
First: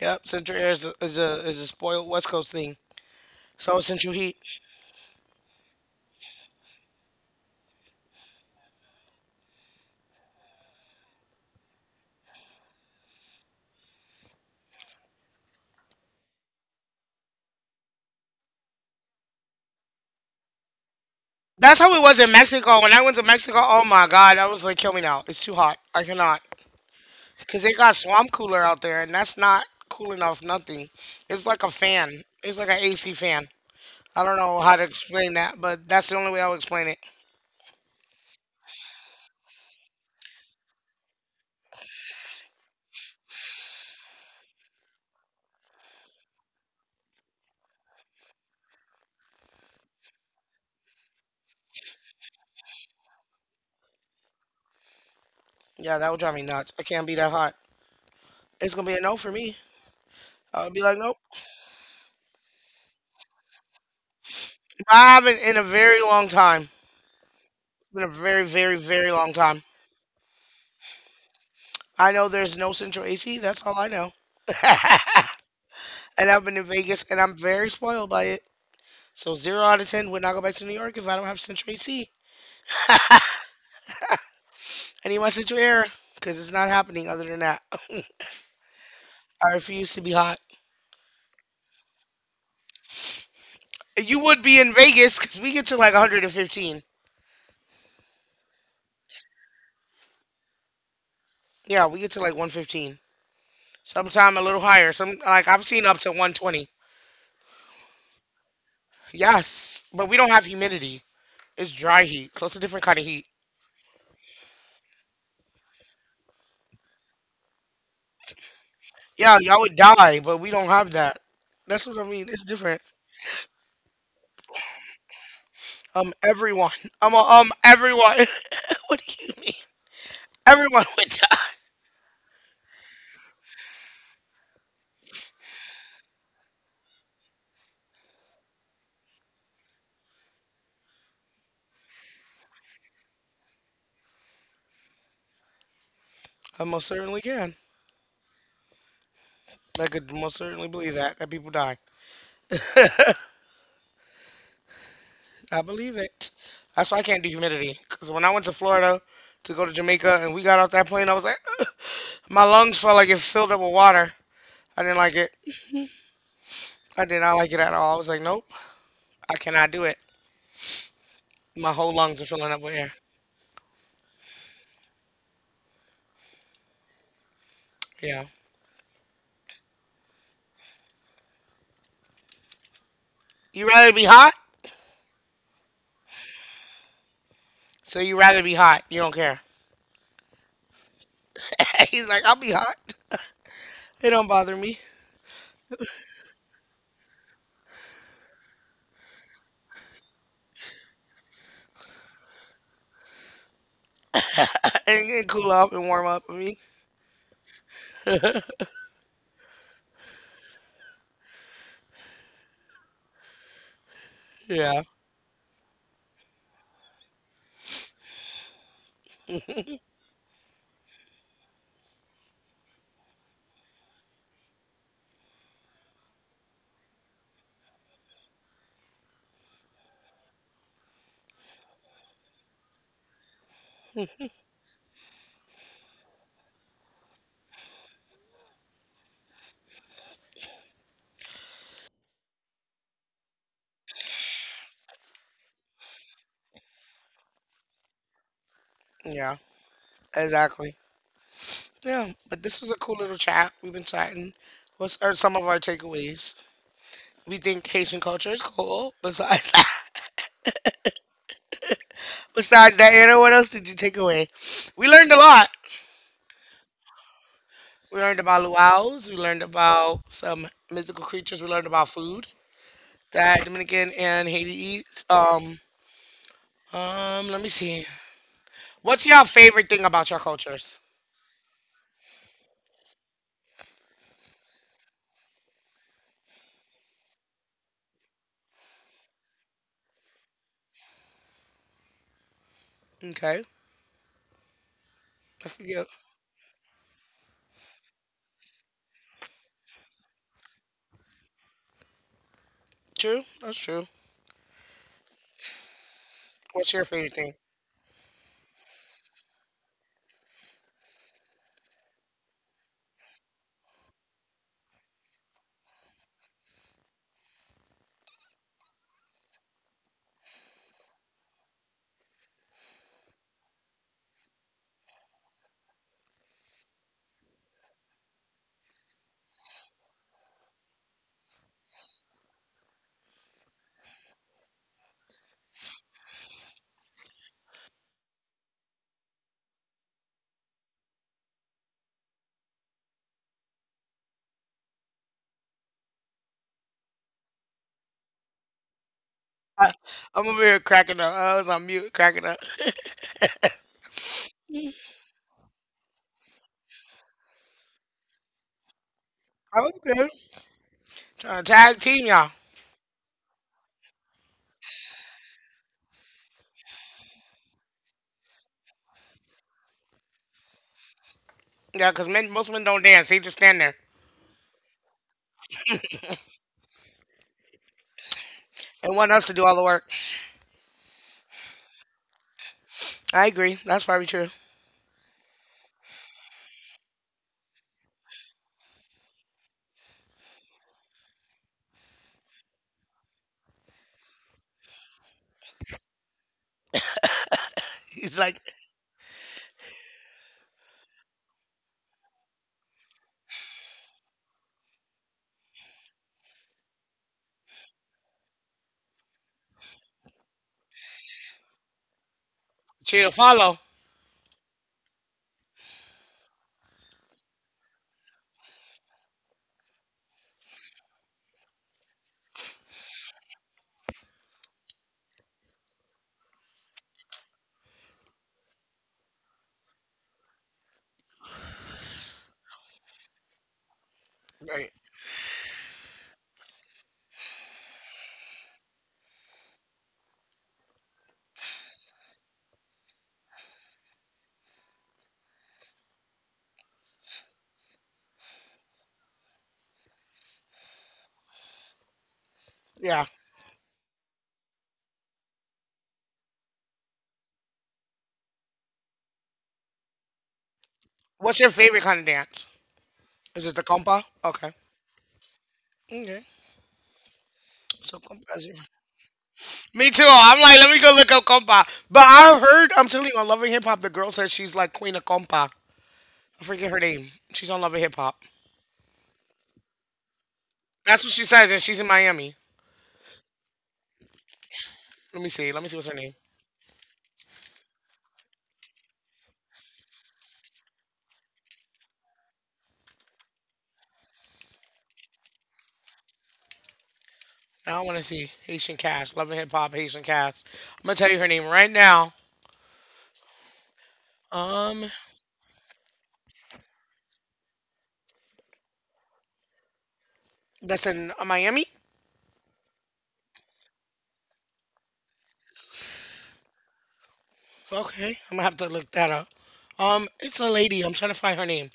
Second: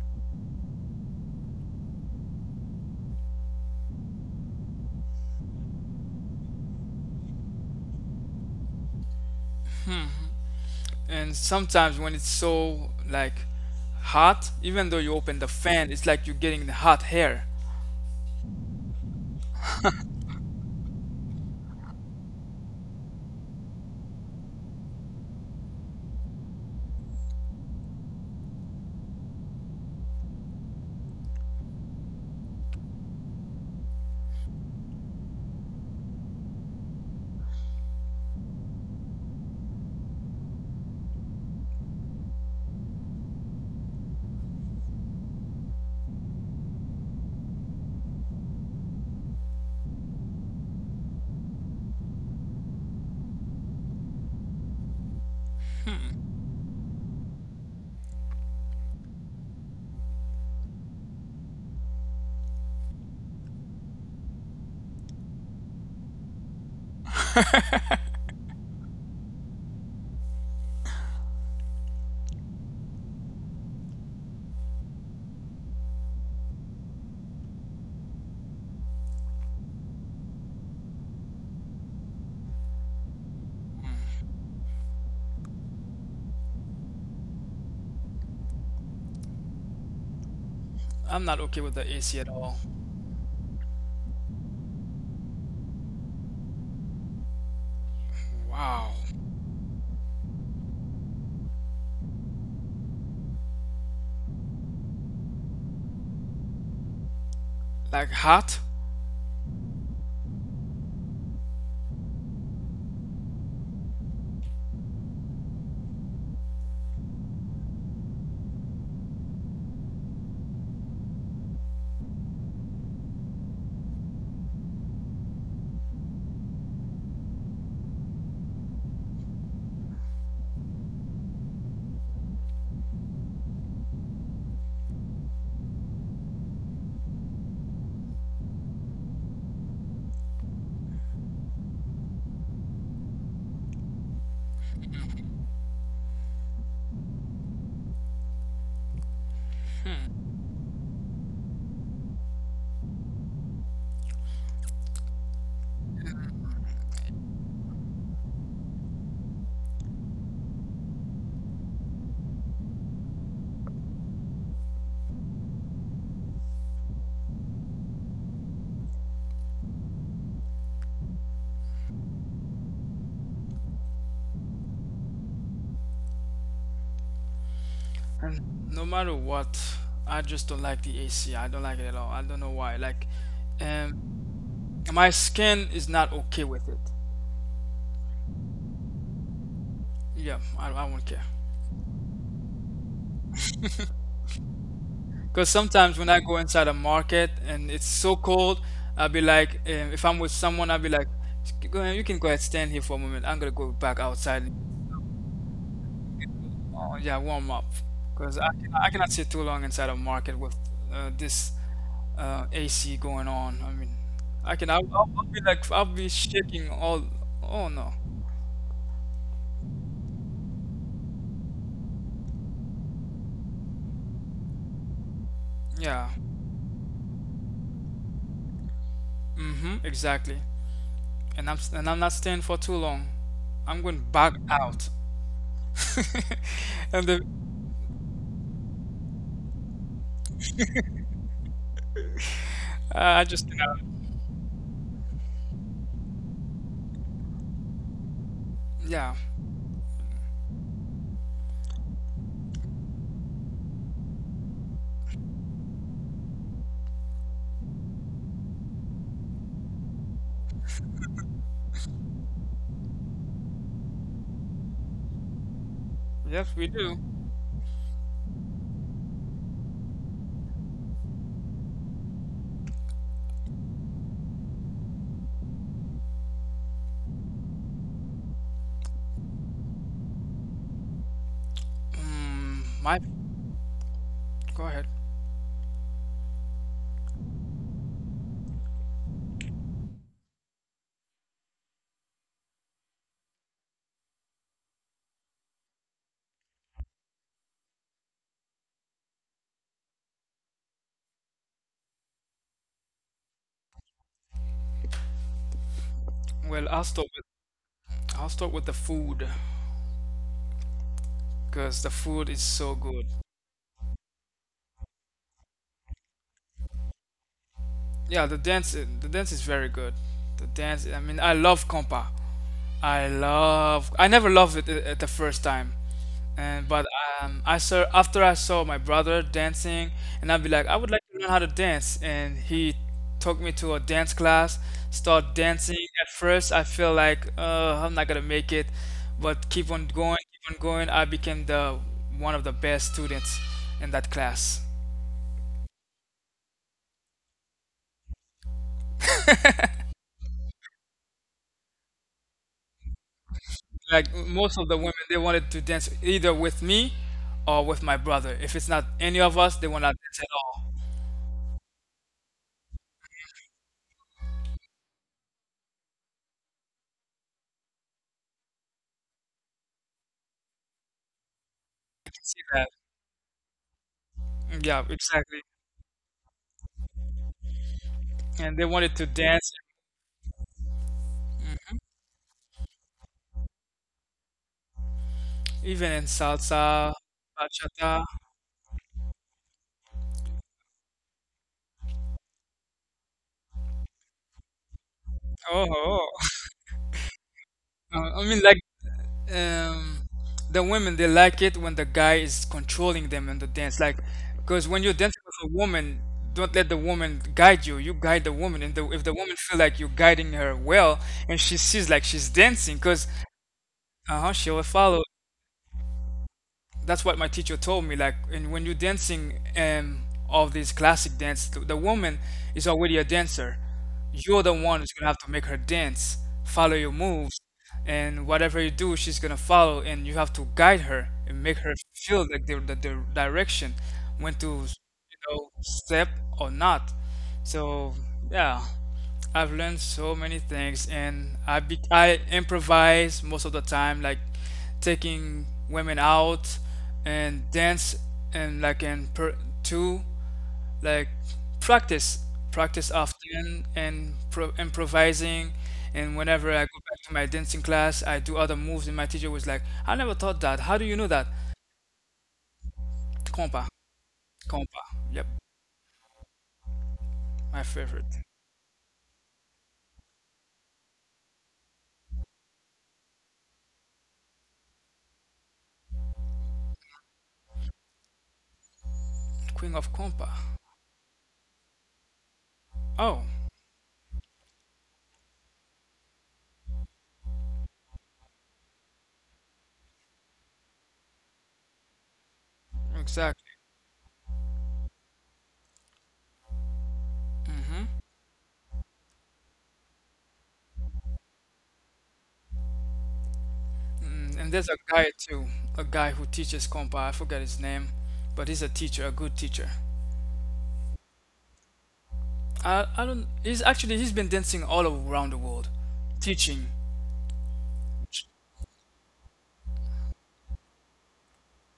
Yep, Central Air is a spoiled West Coast thing. So it's Central Heat. And sometimes when it's so like hot, even though you open the fan, it's like you're getting the hot hair. That's how it was in Mexico. When I went to Mexico, oh my God, I was like, kill me now. It's too hot. I cannot. Cause they got swamp cooler out there, and that's not cooling off nothing. It's like a fan. It's like an AC fan. I don't know how to explain that, but that's the only way I would explain it. Yeah, that would drive me nuts. I can't be that hot. It's gonna be a no for me. I'll be like, nope. I haven't in a very long time. It's been a very, very, very long time. I know there's no central AC. That's all I know. And I've been in Vegas, and I'm very spoiled by it. So zero out of ten would not go back to New York if I don't have central AC. I need my central air because it's not happening. Other than that, I refuse to be hot. I'm not okay with the AC at all. You would be in Vegas because we get to like 115. Wow. Yeah, we get to like 115. Sometime a little higher. Some like I've seen up to 120. Like hot? Yes, but we don't have humidity. It's dry heat, so it's a different kind of heat. Yeah, y'all would die, but we don't have that. That's what I mean. It's different. Everyone. Everyone. What do you mean? Everyone would die. I most certainly can. I could most certainly believe that people die. I believe it. That's why I can't do humidity. Cause when I went to Florida to go to Jamaica and we got off that plane, I was like, my lungs felt like it filled up with water. I didn't like it. I did not like it at all. I was like, nope, I cannot do it. My whole lungs are filling up with air. Yeah. And no matter what, I just don't like the AC. I don't like it at all. I don't know why. You rather um, be hot? my skin is not okay with it. So you rather be hot. You don't care. Yeah, I won't care. He's like, I'll be hot. It don't bother me. Because sometimes when I go inside a market and it's so cold, I'll be like, if I'm with someone, I'll be like, go ahead, you can go ahead, stand here for a moment. I'm gonna go back outside and And cool off and warm up. I mean, oh, yeah, warm up. Because I cannot sit too long inside a market with this AC going on. I mean, I can, yeah, I'll be like, I'll be shaking all, oh no. Yeah. Mm-hmm, exactly. And I'm not staying for too long. I'm going back out. And the I just, you know, yeah, yeah, exactly. Yeah, but this was a cool little chat. We've been chatting. What's are some of our takeaways? We think Haitian culture is cool. Besides that, besides that, Anna, what else did you take away? We learned a lot. Yes, we do. We learned about luau's. We learned about some mythical creatures. We learned about food that Dominican and Haiti eats. Let me see. What's your favorite thing about your cultures? Mm, my, Go ahead. Okay. That's good. True. That's true. Well, What's I'll your start favorite with thing? I'll start with the food because the food is so good. Yeah, the dance is very good. The dance, I mean, I love compa. I love. I never loved it at the first time, and but I saw after I saw my brother dancing, and I'd be like, I would like to learn how to dance, and he took me to a dance class, start dancing. At first, I feel like I'm not gonna make it, but keep on going, keep on going. I became the one of the best students in that class. I, I'm over here cracking up. I was on mute cracking up. Like most of the women, they wanted to dance either with me or with my brother. If it's not any of us, I'm they will not good. dance at all. Trying to tag team y'all. Yeah, because men, most men Yeah, don't dance. They just stand there Yeah, exactly. And they and wanted to want us to do dance, all the work. mm, I agree. That's probably true. even in salsa, bachata. Oh, oh. Uh, He's I like, mean, like, um, the women they like it when the guy is controlling them in the dance. Like, because when you're dancing with a woman, don't let the woman guide you. You guide the woman, and if the woman feel like you're guiding her well, and she sees like she's dancing, because chill, follow. Uh-huh, she will follow. That's what my teacher told me. Like, and when you're dancing all these classic dance, the woman is already a dancer. You're the one who's gonna have to make her dance, follow your moves, and whatever you do, she's gonna follow, and you have to guide her and make her feel like the direction, when to, Right. you know, step or not. So yeah, I've learned so many things, and I improvise most of the time, like taking women out and dance and like and per- to like practice Yeah. often and improvising and whenever I go back to my dancing class I do other moves and my teacher was like I never thought that how do you know that What's your favorite kind of dance? Is it compa. the compa? Okay. compa yep Okay. my So favorite compa. Is your Me too. I'm like, let me go look up compa. But I heard, I'm telling you, on Loving Hip Hop, the girl says she's like queen of compa. I forget her name. She's on Loving Hip Hop. queen of compa. That's what she says, and she's in Miami. Oh, Let me see. Let me see what's her name. exactly. I hmm want to see Haitian Cash, Loving Hip Hop, Haitian Cash. I'm gonna tell you her name right now. Mm, and there's a Um, guy too, a guy who teaches compa. I forget his name, but he's a teacher, a good teacher. that's in Miami. I don't. He's actually he's been dancing all around the world, teaching. Okay, I'm gonna have to look that up. It's a lady. I'm trying to find her name.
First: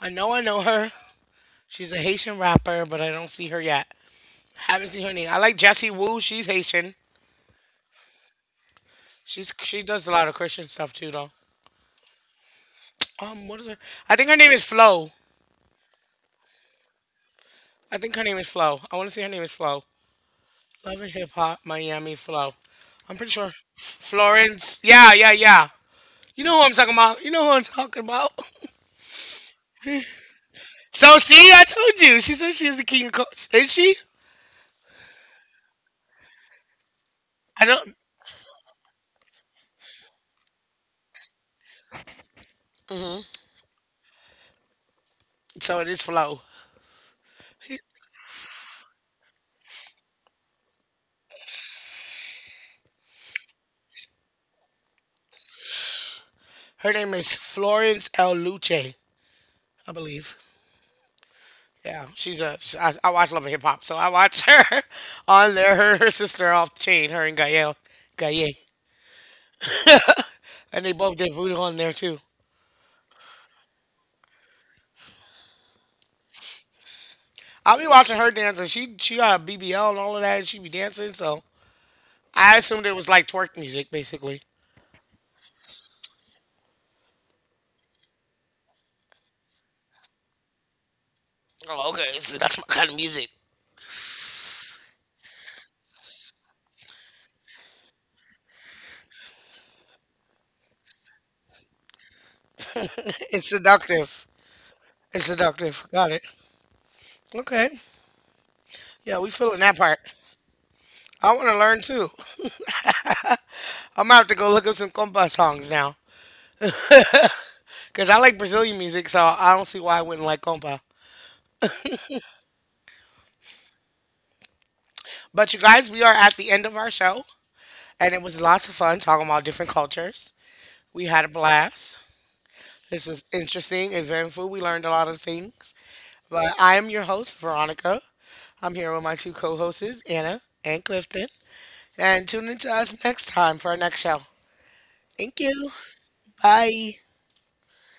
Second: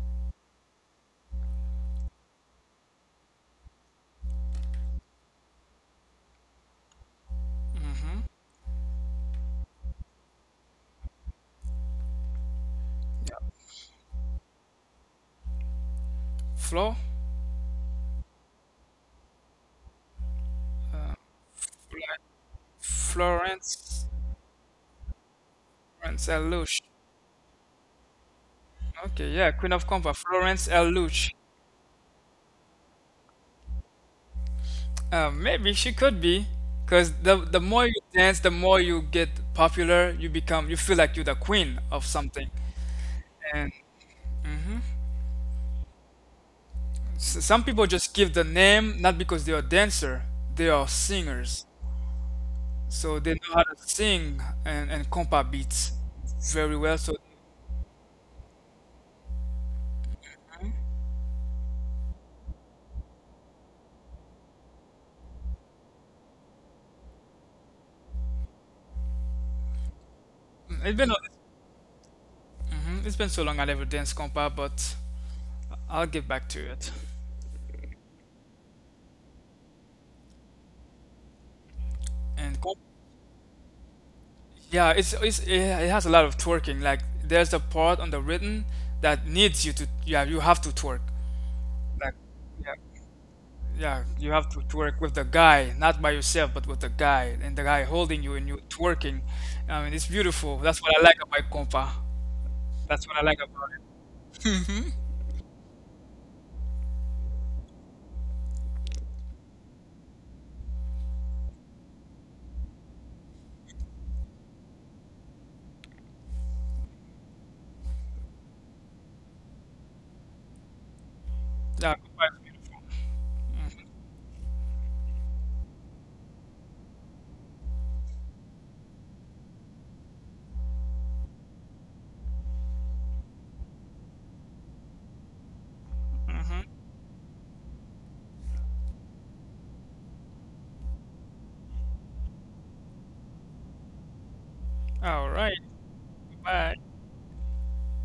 I know her. She's a Haitian rapper, but I don't see her yet. Haven't seen her name. I like Jessie Wu. She's Haitian. She does a lot of Christian stuff too, though. Yeah, What is her? I think her name is Flo. Flo, I think her name is Flo. I want to say her name is Flo. Love and Hip Hop Miami Flo. I'm pretty sure Florence, Florence. Yeah, yeah, yeah. Florence You know who I'm Elouch. talking about. You know who I'm talking about. Okay, yeah, Queen of Compa, Florence So Elouch. see, I told you. She said she's the king of coast. Is she? Maybe she could be, because the I more don't. you dance, the more you get popular. You become, you feel like you're the queen of something. And So it is Flo. Some people just give the name not because they are dancer, they are singers. So they know how to sing and compa beats very Her well. name So is Florence L. Luce, I believe. I watch Love and Hip Hop, so I watch her on there. Her sister off the chain. Her and Gael. Gaye. And they It's been both did voodoo on there too. It's been so long I never danced compa, but I'll get back to it. I will be watching her dance, and she got a BBL and all of that, and she be dancing. So I And comp assumed it was like twerk music, basically. Yeah, it has a lot of twerking. Like there's a part on the written that needs you to yeah you have to twerk. Oh, Like okay. So that's my yeah kind of music. yeah you have to twerk with the guy, not by yourself, but with the guy and the guy holding you and you twerking. I mean it's beautiful. That's what I like about compa. That's what I like It's about it. seductive. It's seductive. Got it. Okay. Yeah, we feeling that part. I want to learn too. I'm gonna have to go look up some compa songs now, cause I like Brazilian music, so I don't see why I wouldn't like compa. Yeah, compa is beautiful. But you guys, we are at the end of our show, and it was lots of fun talking about different cultures. We had a blast. This was interesting, eventful. We learned a lot of things. But I am your host, Veronica. I'm here with my two co hosts, Anna and Clifton. And tune in to us next time for our next show. Mhm. All Thank right. you. Bye. Bye.